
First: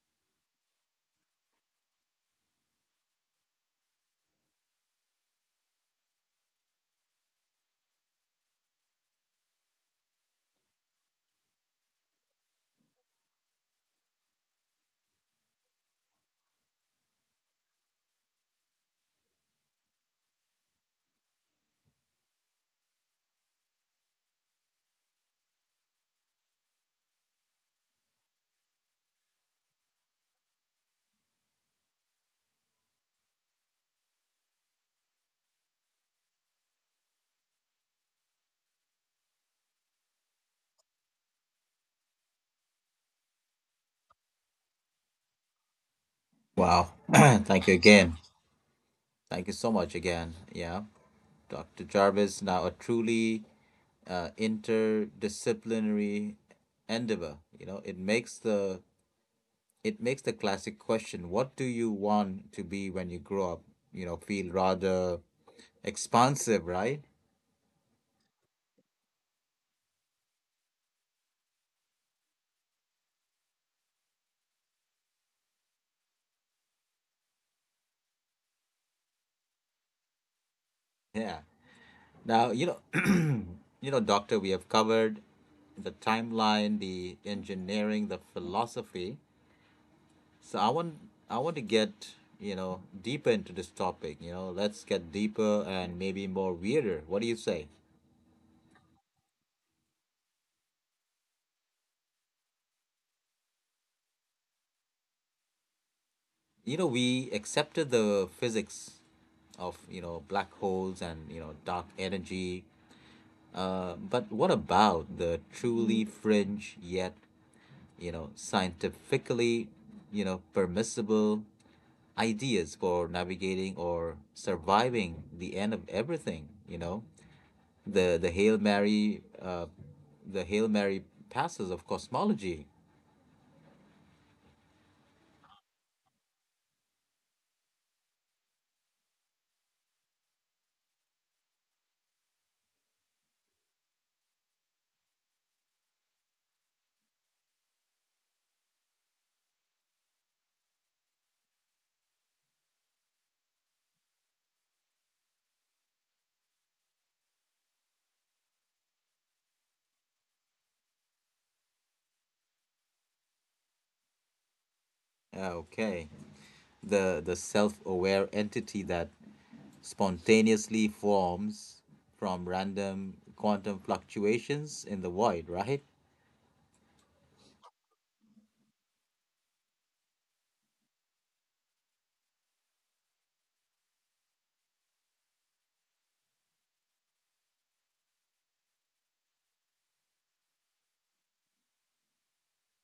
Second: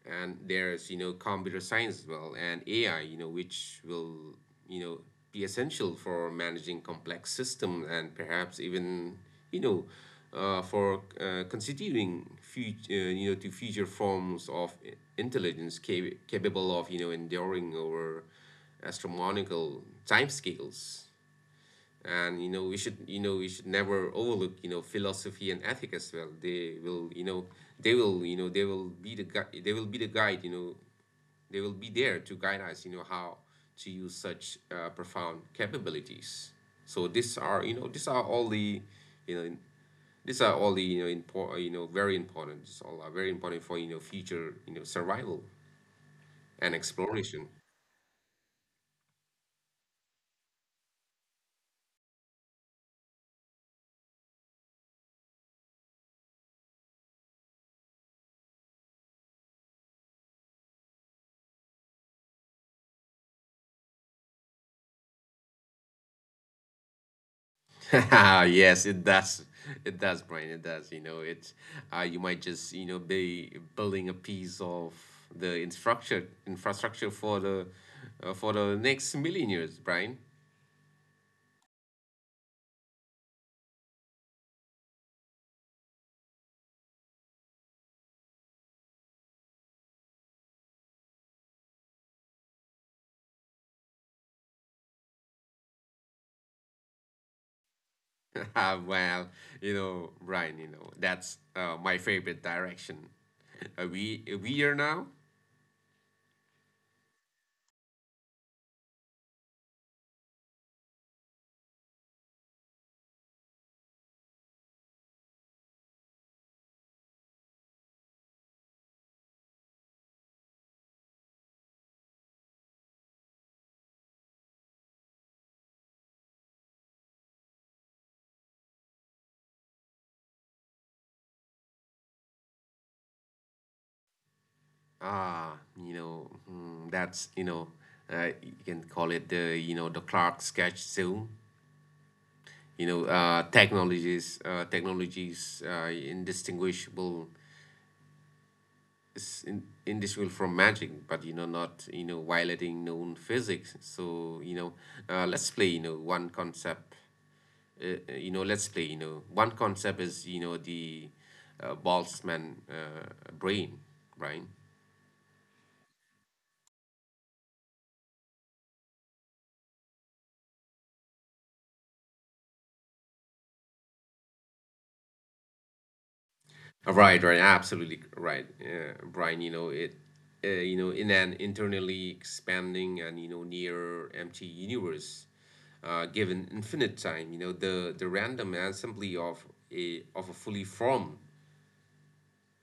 B: And there's computer science as well, and AI, which will you know be essential for managing complex systems, and perhaps even you know for constituting future you know to future forms of intelligence, capable of enduring over astronomical timescales. And we should never overlook philosophy and ethic as well. They will be the guide they will be the guide. They will be there to guide us how to use such profound capabilities. So these are you know these are all the you know important you know very important these all are very important for future survival and
A: Wow.
B: exploration.
A: Thank you again. Thank you so much again. Yeah. Dr. Jarvis, now a truly interdisciplinary endeavor. You know, it makes the classic question, what do you want to be when you grow up? You know, feel rather expansive, right?
B: Yes, it does. It does, Brian. It does. It's You might just be building a piece of the infrastructure for the next million years, Brian.
A: Yeah. Now, you know, you know, doctor, we have covered the timeline, the engineering, the philosophy. So I want to get, you know, deeper into this topic, you know, let's get deeper and maybe more weirder. What do you say?
B: Well, Brian. That's my favorite direction. We are now.
A: You know, we accepted the physics of, you know, black holes and, you know, dark energy, but what about the truly fringe yet, you know, scientifically, you know, permissible ideas for navigating or surviving the end of everything, you know, the hail mary the hail mary passes of cosmology?
B: Ah, that's you can call it the the Clark sketch zone. Technologies indistinguishable indistinguishable from magic, but not violating known physics. So, let's play you know one concept let's play one concept is the Boltzmann brain, right?
A: Okay, the self-aware entity that spontaneously forms from random quantum fluctuations in the void, right?
B: Right, right, absolutely right, Brian. In an internally expanding and near empty universe, given infinite time, the random assembly of a fully formed,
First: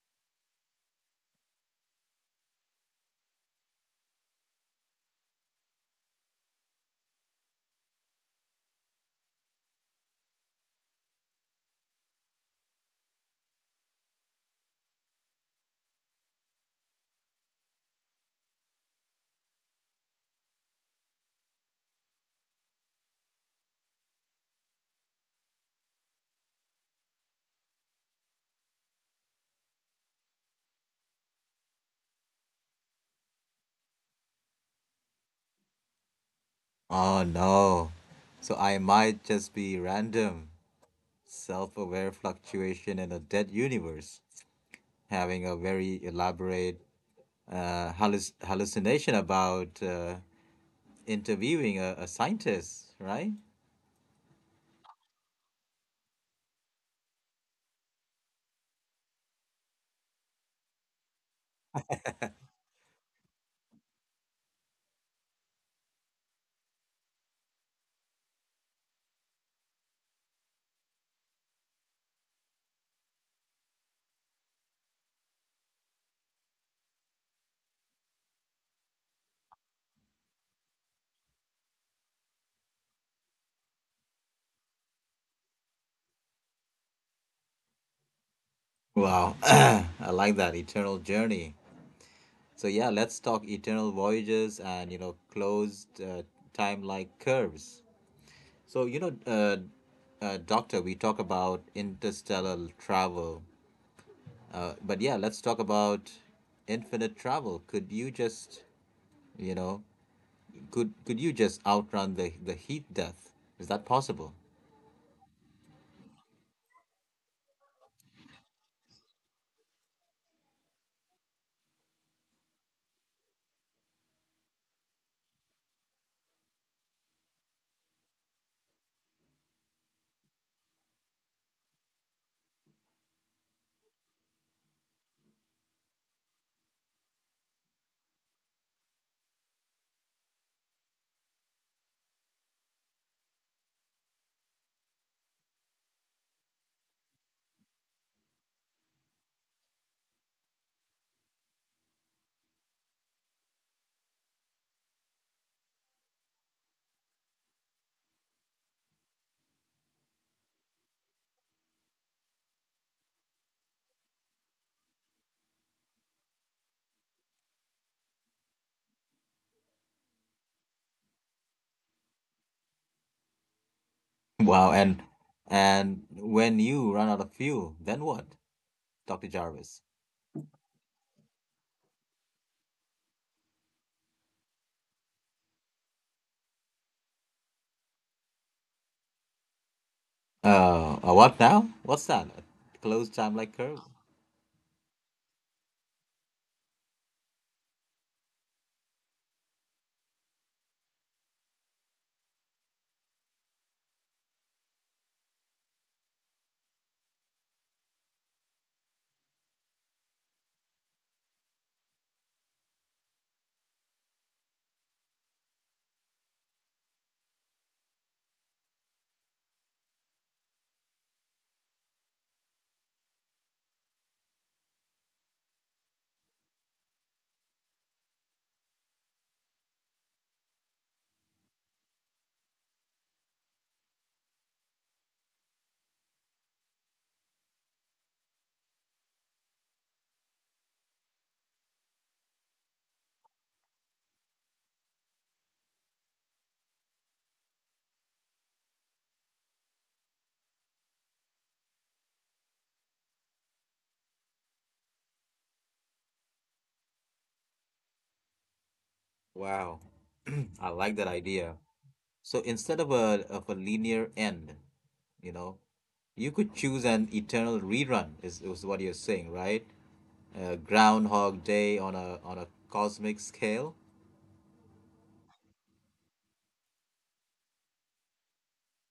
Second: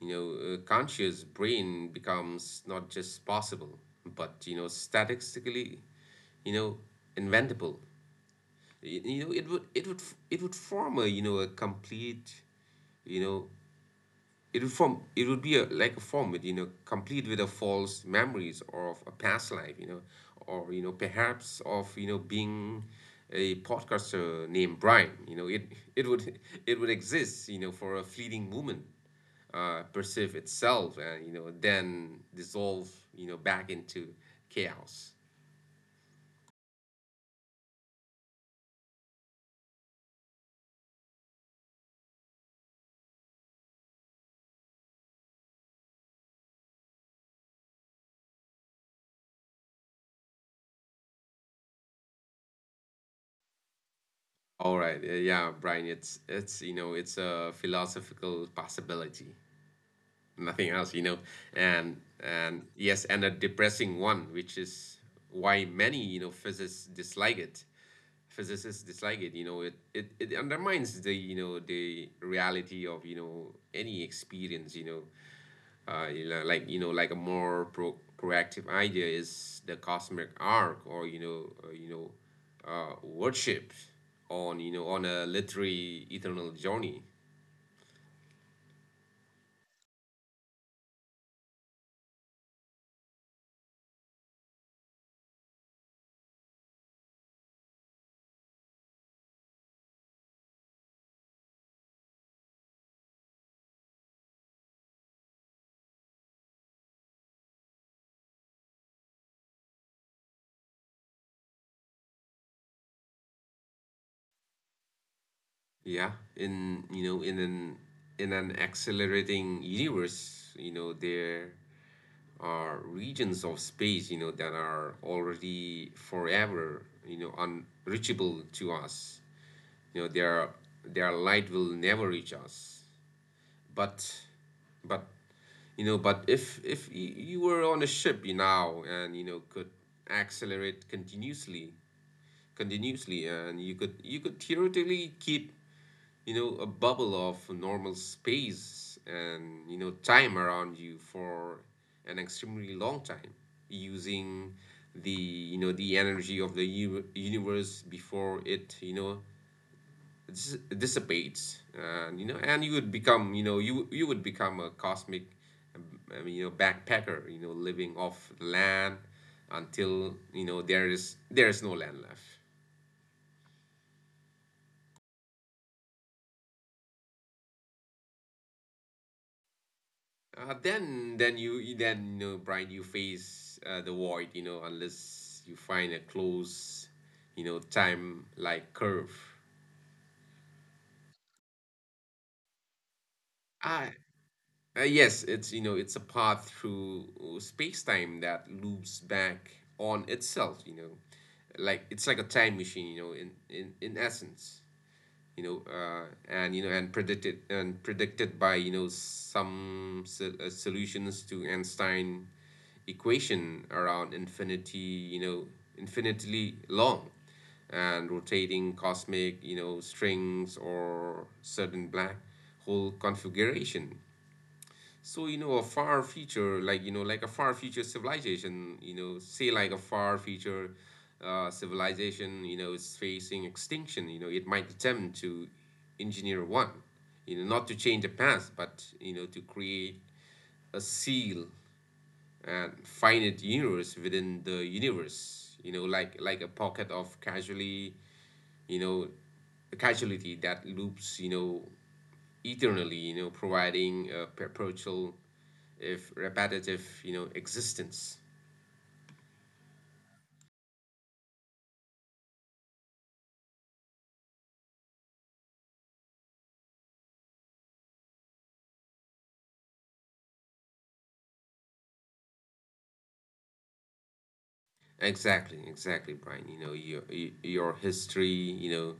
B: conscious brain becomes not just possible, but statistically, you know, inventable. It would form a a complete. You know it would form. It would be a, like a format, complete with a false memories or of a past life, or perhaps of being a podcaster named Brian. It would exist, for a fleeting moment, perceive itself, and then dissolve, back into chaos.
A: Oh no. So I might just be random, self aware fluctuation in a dead universe, having a very elaborate hallucination about interviewing a scientist, right?
B: All right, yeah, Brian, it's a philosophical possibility. Nothing else. And yes, and a depressing one, which is why many physicists dislike it. It undermines the reality of any experience. Like a more proactive idea is the cosmic arc, or worship on a literary eternal journey.
A: Wow, I like that eternal journey. So yeah, let's talk eternal voyages and you know closed time-like curves. So, you know, Doctor, we talk about interstellar travel, but yeah, let's talk about infinite travel. Could you just, you know, could you just outrun the heat death? Is that possible?
B: Yeah, in an accelerating universe, there are regions of space, that are already forever, unreachable to us. You know, their their light will never reach us. But but but if y- you were on a ship you now and could accelerate continuously, and you could theoretically keep a bubble of normal space and time around you for an extremely long time, using the you know the energy of the universe before it dissipates. And you know and You would become you would become a cosmic, I mean, backpacker, living off the land until there is no land left.
A: Wow, and when you run out of fuel, then what, Doctor Jarvis?
B: Then, Brian, you face the void, unless you find a close, time like curve.
A: A what now? What's that? A closed time-like
B: Ah,
A: curve?
B: yes, it's a path through space time that loops back on itself, like it's like a time machine, in essence. You know, and you know, and Predicted by some solutions to Einstein equation around infinity, infinitely long and rotating cosmic, strings or certain black hole configuration. So, a far future, like a far future civilization, you know, say like a far future civilization, is facing extinction, it might attempt to engineer one, not to change the past, but, to create a seal and finite universe within the universe, like, a pocket of casually, you know, a casualty that loops, eternally, providing a perpetual, if repetitive, existence.
A: Wow, I like that idea. So instead of a linear end, you know, you could choose an eternal rerun, is what you're saying, right? Groundhog Day on a cosmic scale.
B: Exactly, exactly, Brian. Your history, you know,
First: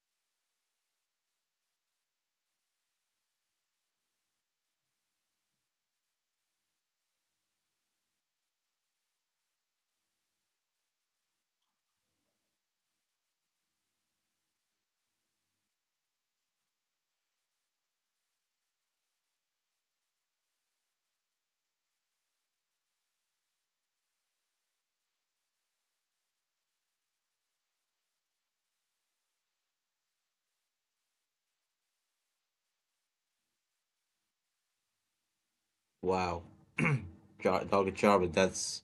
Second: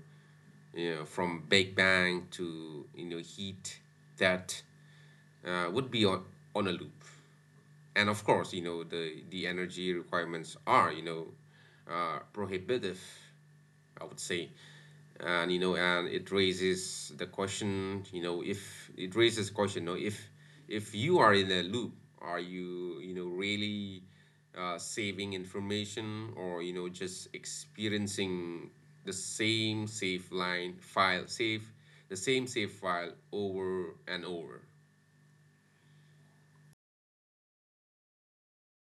B: you know, from Big Bang to heat, that would be on, a loop. And of course, the energy requirements are, prohibitive, I would say. And it raises the question, you know, if it raises the question, you know, if, you are in a loop, are you, really saving information or, just experiencing the same save line file, save, the same save file over and over?
A: Wow, Dr. Charvet, that's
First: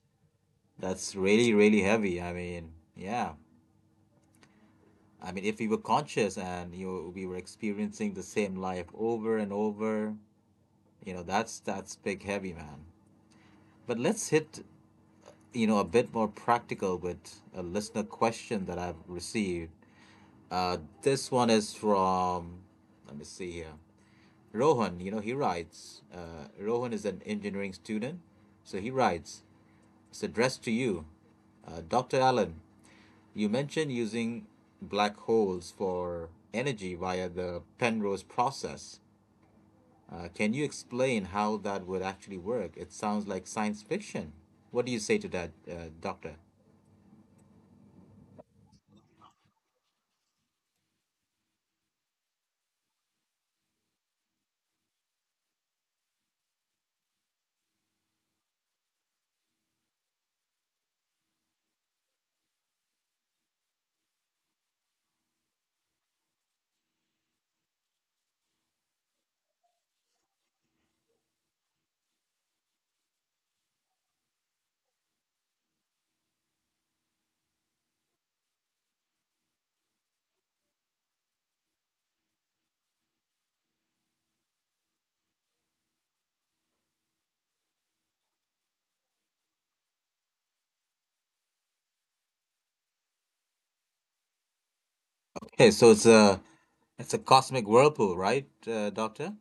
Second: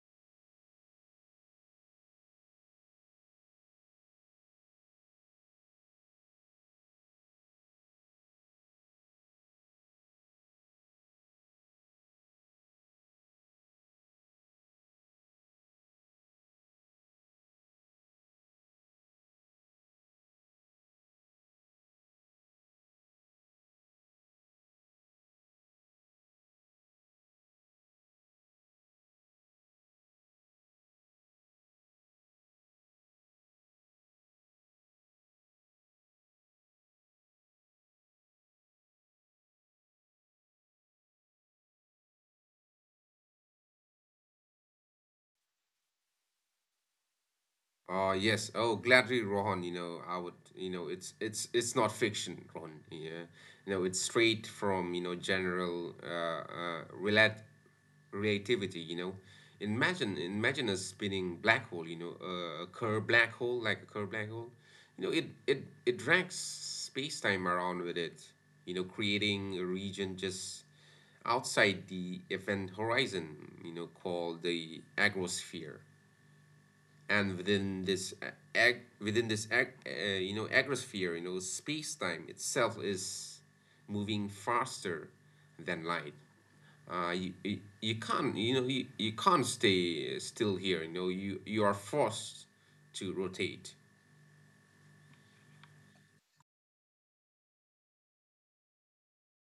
A: that's really really heavy. I mean, yeah. I mean, if we were conscious and you we were experiencing the same life over and over, you know, that's big heavy, man. But let's hit, you know, a bit more practical with a listener question that I've received. This one is from, let me see here, Rohan. You know, he writes. Rohan is an engineering student, so he writes. It's addressed to you. Dr. Allen, you mentioned using black holes for energy via the Penrose process. Can you explain how that would actually work? It sounds like science fiction. What do you say to that, Doctor?
B: Yes. Oh, gladly, Rohan, I would you know, it's not fiction, Rohan. Yeah. It's straight from, general relativity. Imagine a spinning black hole, a Kerr black hole, like a Kerr black hole. It drags space-time around with it, creating a region just outside the event horizon, called the agrosphere, and within this ag- within this ag- you know agrosphere, you know space time itself is moving faster than light. You can't you can't stay still here. You are forced to rotate.
A: Okay, so it's a cosmic whirlpool, right, Doctor?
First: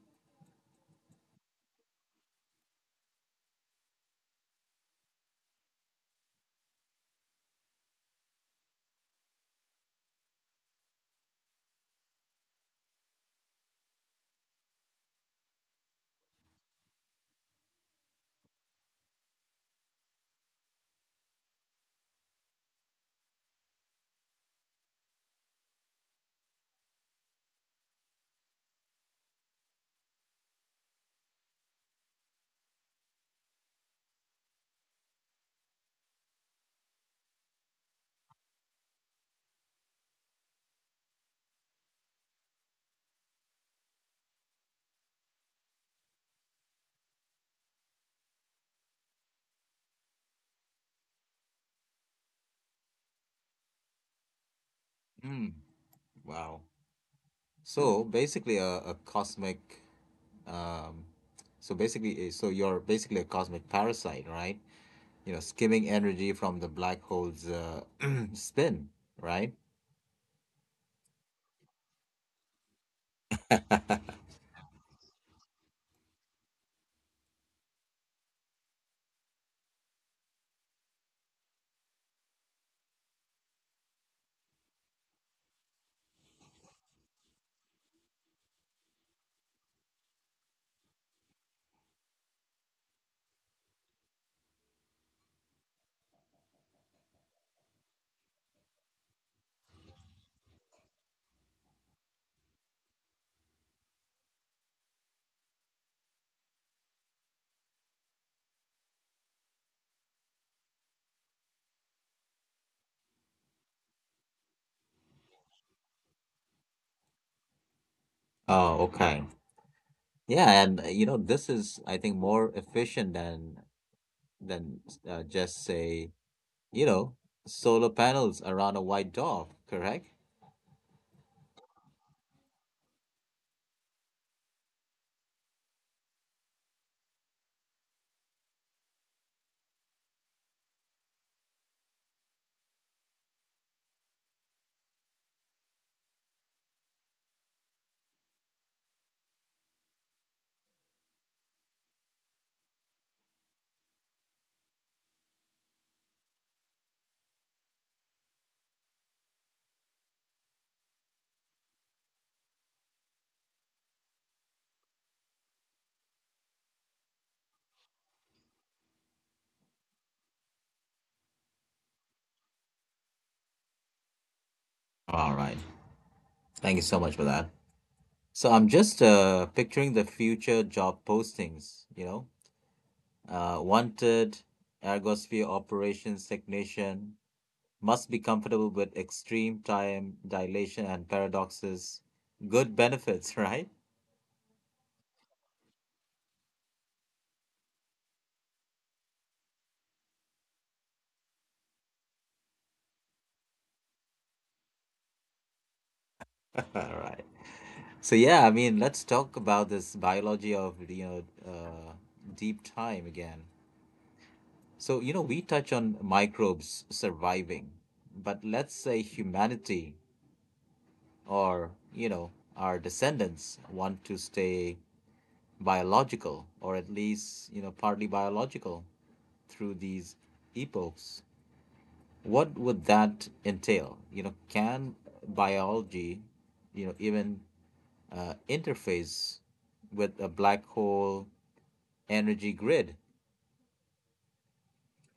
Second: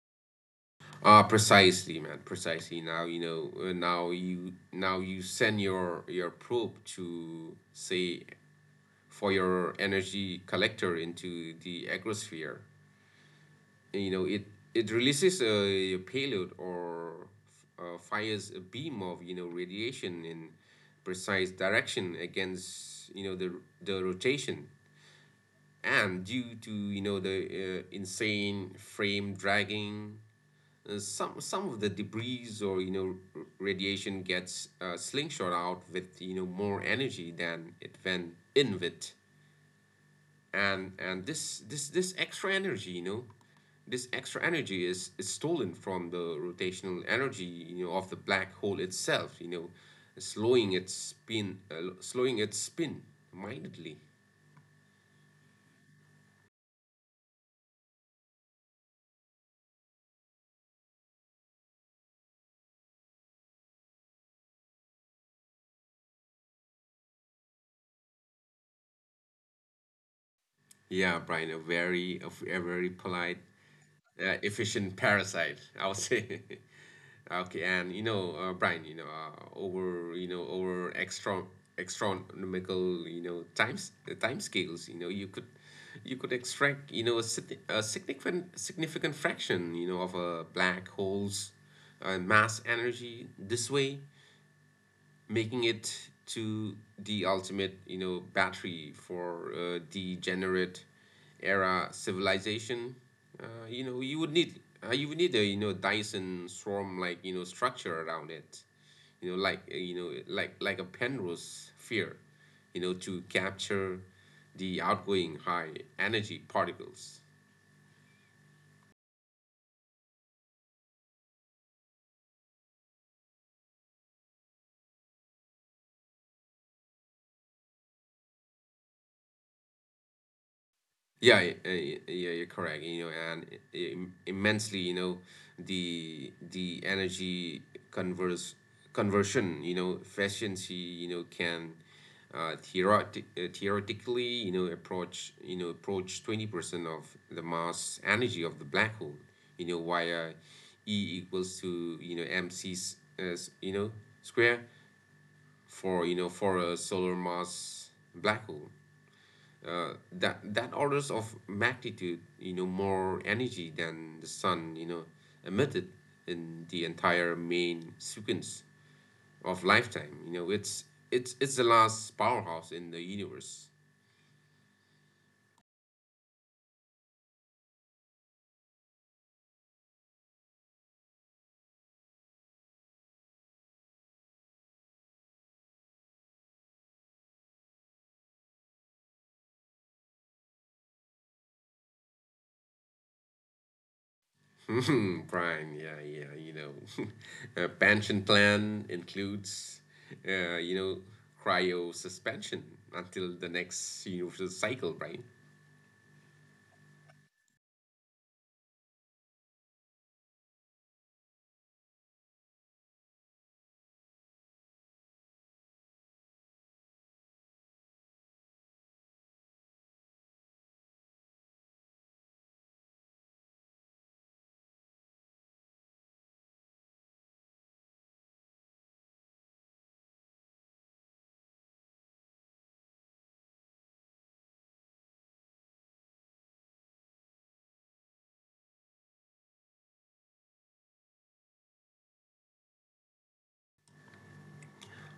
B: Ah, precisely man, precisely. Now you send your probe to say, for your energy collector into the agrosphere. You know it it releases a payload, or fires a beam of radiation in precise direction against the rotation, and due to the insane frame dragging, some of the debris or radiation gets slingshot out with more energy than it went in with. And and this this this extra energy, you know this extra energy, is stolen from the rotational energy of the black hole itself, slowing its spin, slowing its spin mildly.
A: Hmm. Wow. So basically, Um, so you're basically a cosmic parasite, right? You know, skimming energy from the black hole's spin, right?
B: Yeah, Brian, a very, a very polite, efficient parasite, I would say. Okay. and you know Brian, over over extra astronomical time scales, you could, you could extract a significant fraction of a black holes mass energy this way, making it to the ultimate, battery for degenerate era civilization. Uh, you know, you would need you would need a, Dyson swarm like, structure around it. You know, like, like a Penrose sphere, to capture the outgoing high energy particles.
A: Oh, okay. Yeah, and you know, this is, I think, more efficient than than just say, you know, solar panels around a white dwarf, correct?
B: Yeah, you're correct. Immensely, you know, the energy converse conversion, you know, efficiency, you know, can theoretically, you know, approach, 20% of the mass energy of the black hole, you know, via E equals to, you know, mc, square, for, for a solar mass black hole. That orders of magnitude, more energy than the sun, emitted in the entire main sequence of lifetime. It's the last powerhouse in the universe.
A: All right. Thank you so much for that. So I'm just picturing the future job postings, you know, wanted ergosphere operations technician, must be comfortable with extreme time dilation and paradoxes. Good benefits, right?
B: Brian, yeah, yeah. You know, pension plan includes, uh, you know cryo suspension until the next universal cycle, right?
A: All right. So yeah, I mean, let's talk about this biology of, you know, deep time again. So you know we touch on microbes surviving, but let's say humanity or, you know, our descendants want to stay biological or at least, you know, partly biological through these epochs. What would that entail? You know, can biology, you know, even interface with a black hole energy grid?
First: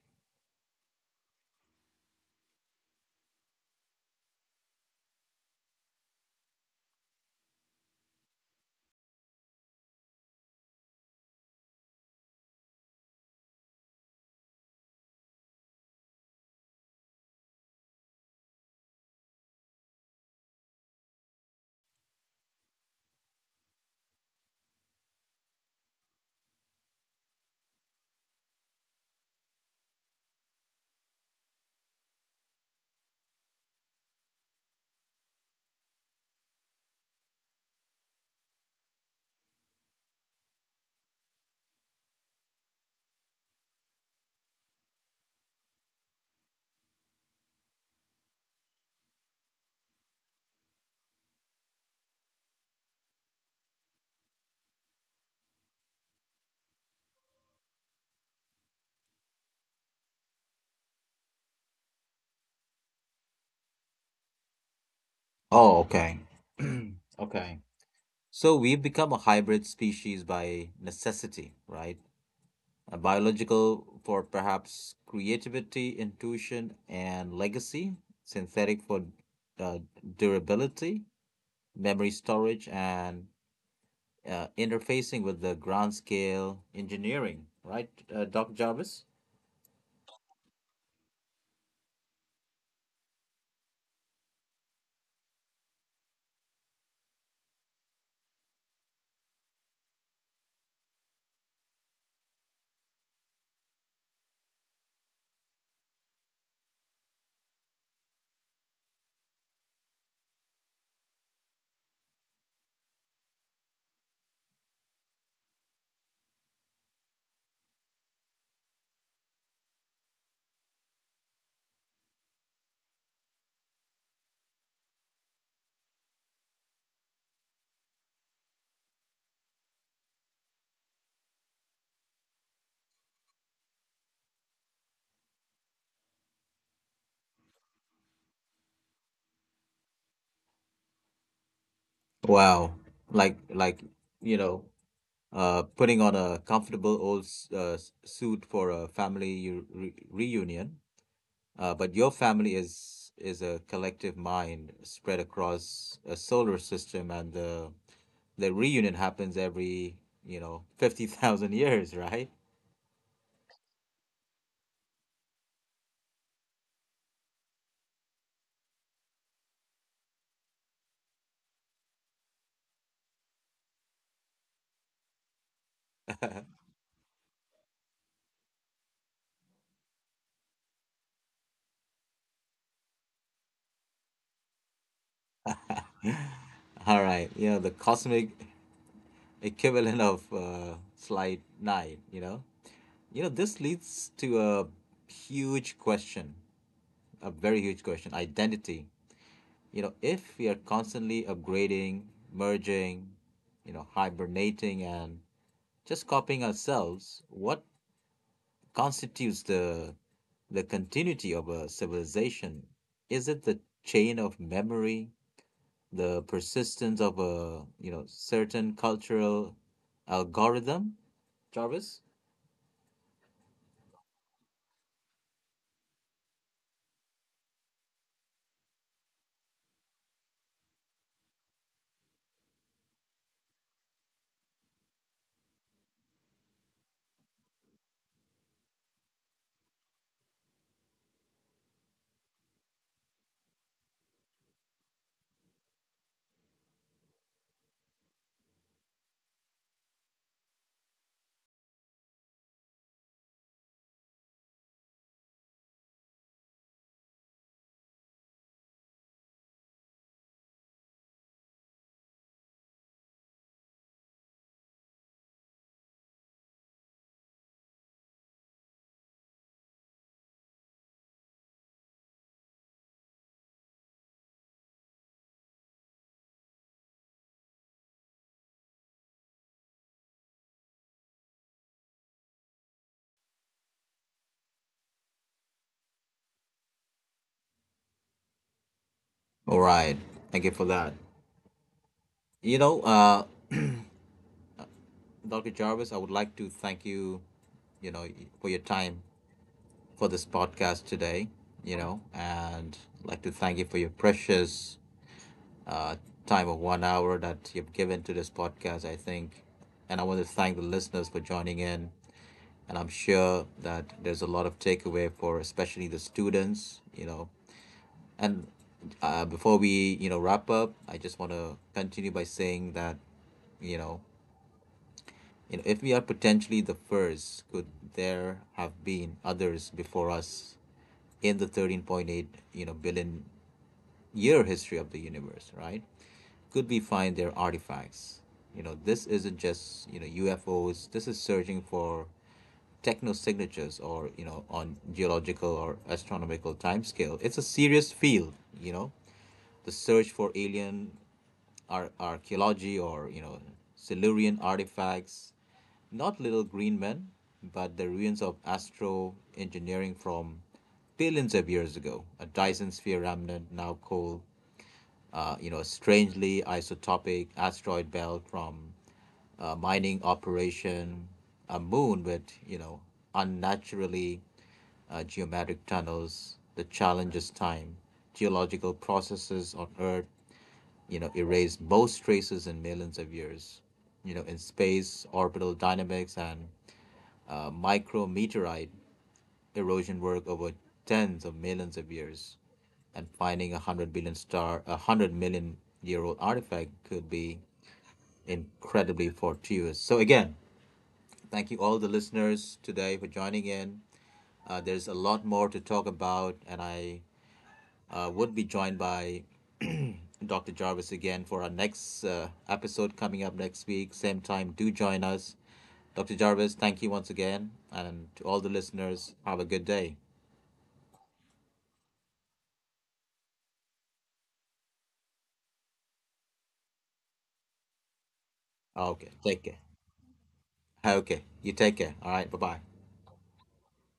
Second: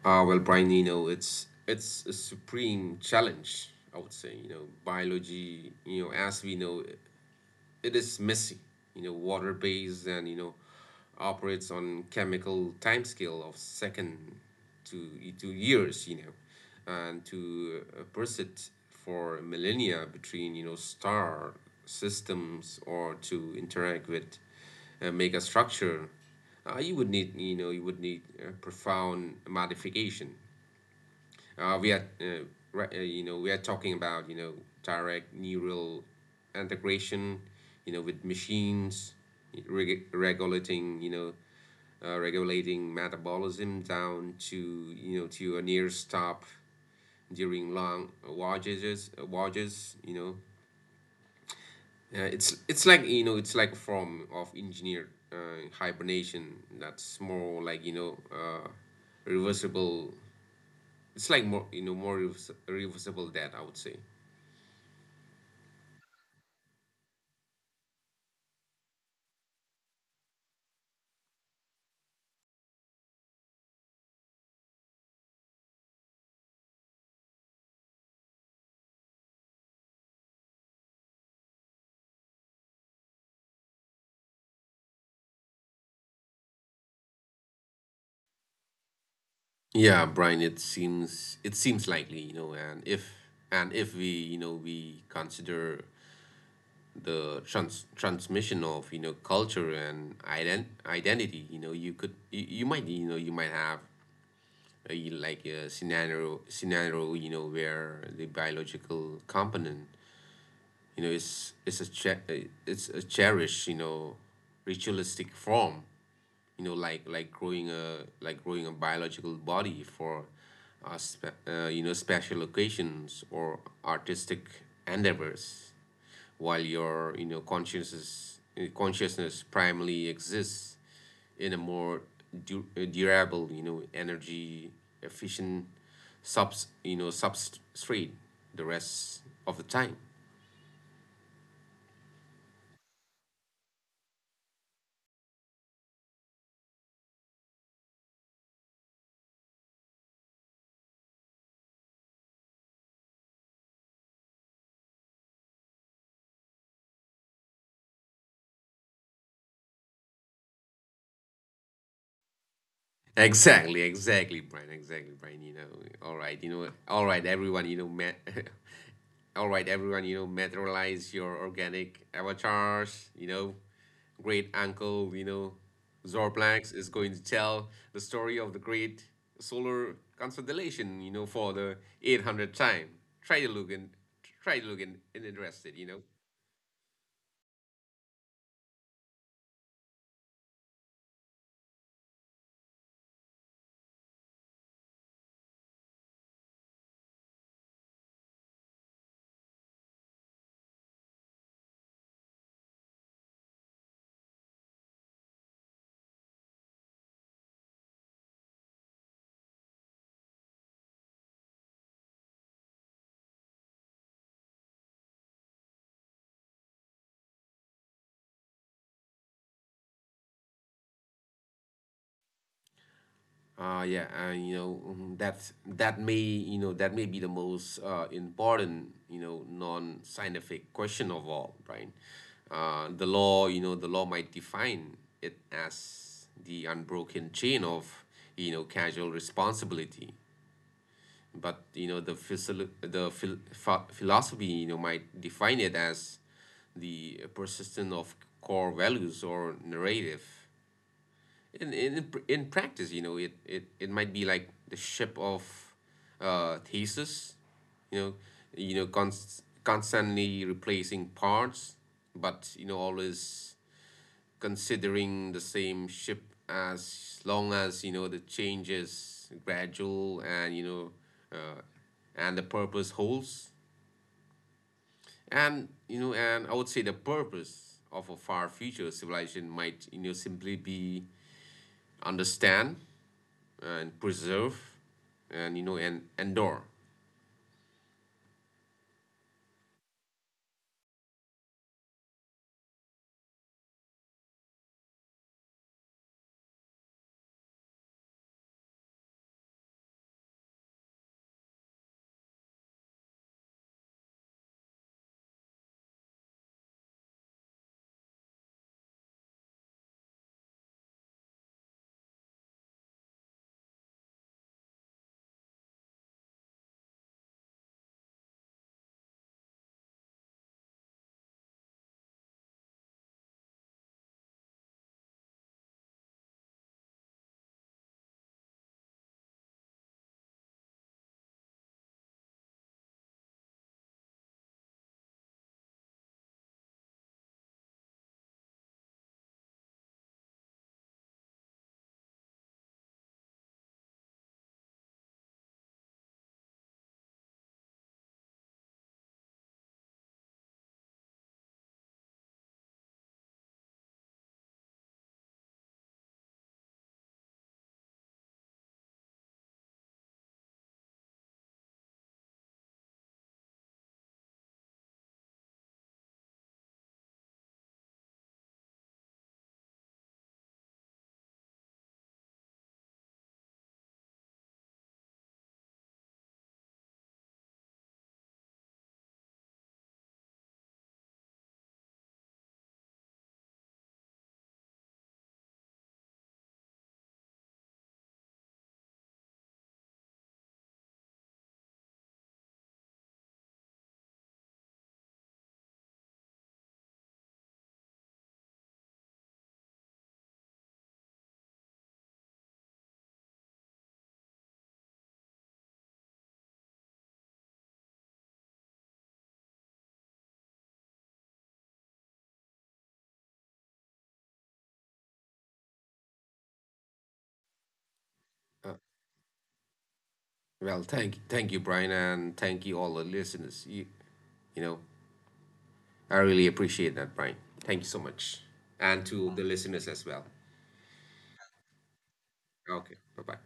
B: Well, Brian, you know, it's a supreme challenge, I would say. You know, biology, you know, as we know, it is messy, you know, water-based, and, you know, operates on chemical timescale of second to, years, you know, and to persist for millennia between, you know, star systems, or to interact with mega structure. You would need, you know, you would need a profound modification. uh, we are, uh, you know, we are talking about, you know, direct neural integration, you know, with machines, regulating, you know, regulating metabolism down to, you know, to a near stop during long voyages, you know. It's like, you know, it's like a form of engineered, hibernation, that's more like, you know, reversible. It's like more, you know, more reversible death, I would say.
A: Oh, okay. Okay. So we have become a hybrid species by necessity, right? A biological for perhaps creativity, intuition, and legacy, synthetic for uh, durability, memory storage, and interfacing with the grand scale engineering, right, Doc Jarvis?
B: Yeah, Brian, it seems, likely, you know, and if, we, you know, we consider the transmission of, you know, culture and identity, you know, you could, you might, you know, you might have a, like a scenario, you know, where the biological component, you know, is, a it's a cherished, you know, ritualistic form. You know, like, like growing a biological body for you know, special occasions, or artistic endeavors, while your, you know, consciousness, primarily exists in a more durable, you know, energy efficient, subs you know, substrate the rest of the time.
A: Wow. Like you know, putting on a comfortable old suit for a family u- re reunion, but your family is a collective mind spread across a solar system, and the reunion happens every you know 50,000 years, right?
B: Exactly, exactly, Brian. Exactly, Brian. You know, all right, you know, all right, everyone, you know, met, all right, everyone, you know, materialize your organic avatars. You know, great uncle, you know, Zorplax is going to tell the story of the great solar constellation, you know, for the eight hundredth time. Try to look, and in, interested, you know.
A: All right, you know, the cosmic equivalent of slide nine, you know? You know, this leads to a huge question, a very huge question identity. You know, if we are constantly upgrading, merging, you know, hibernating, and just copying ourselves, what constitutes the continuity of a civilization? Is it the chain of memory, the persistence of a you know certain cultural algorithm, Jarvis?
B: Mhm, that's, that may be the most important, you know, non-scientific question of all, right? You know, the law might define it as the unbroken chain of, you know, casual responsibility, but you know the philosophy, you know, might define it as the persistence of core values or narrative. In practice, you know, it might be like the ship of thesis, you know you know, constantly replacing parts, but you know, always considering the same ship, as long as, you know, the change is gradual, and you know, uh, and the purpose holds. And, you know, and I would say the purpose of a far future civilization might, you know, simply be understand, and preserve, and, and endure.
A: All right, thank you for that. You know, Dr. Jarvis, I would like to thank you, you know, for your time for this podcast today, you know, and I'd like to thank you for your precious uh, time of 1 hour that you've given to this podcast, I think. And I want to thank the listeners for joining in. And I'm sure that there's a lot of takeaway for especially the students, you know. And before we, you know, wrap up, I just want to continue by saying that, you know, you know, if we are potentially the first, could there have been others before us in the 13.8, you know, billion year history of the universe, right? Could we find their artifacts? You know, this isn't just, you know, UFOs. This is searching for techno signatures or, you know, on geological or astronomical timescale. It's a serious field, you know. The search for alien archaeology or you know Silurian artifacts, not little green men, but the ruins of astro engineering from billions of years ago. A Dyson sphere remnant now called you know a strangely isotopic asteroid belt from a mining operation, a moon with you know unnaturally geometric tunnels. The challenge is time, geological processes on Earth you know, erased most traces in millions of years. You know, in space, orbital dynamics and micrometeorite erosion work over tens of millions of years, and finding a hundred billion star, a 100 million year old artifact could be incredibly fortuitous. So again, thank you all the listeners today for joining in. There's a lot more to talk about, and I would be joined by Dr. Jarvis again for our next episode coming up next week. Same time, do join us. Dr. Jarvis, thank you once again. And to all the listeners,
B: uh,
A: have a good day.
B: well thank thank you, Brian, and thank you all the listeners. You know I really appreciate that, Brian. Thank you so much.
A: Okay, take
B: And
A: care.
B: to the listeners as well.
A: Okay, you take care. All right, bye bye.
B: Okay, bye-bye.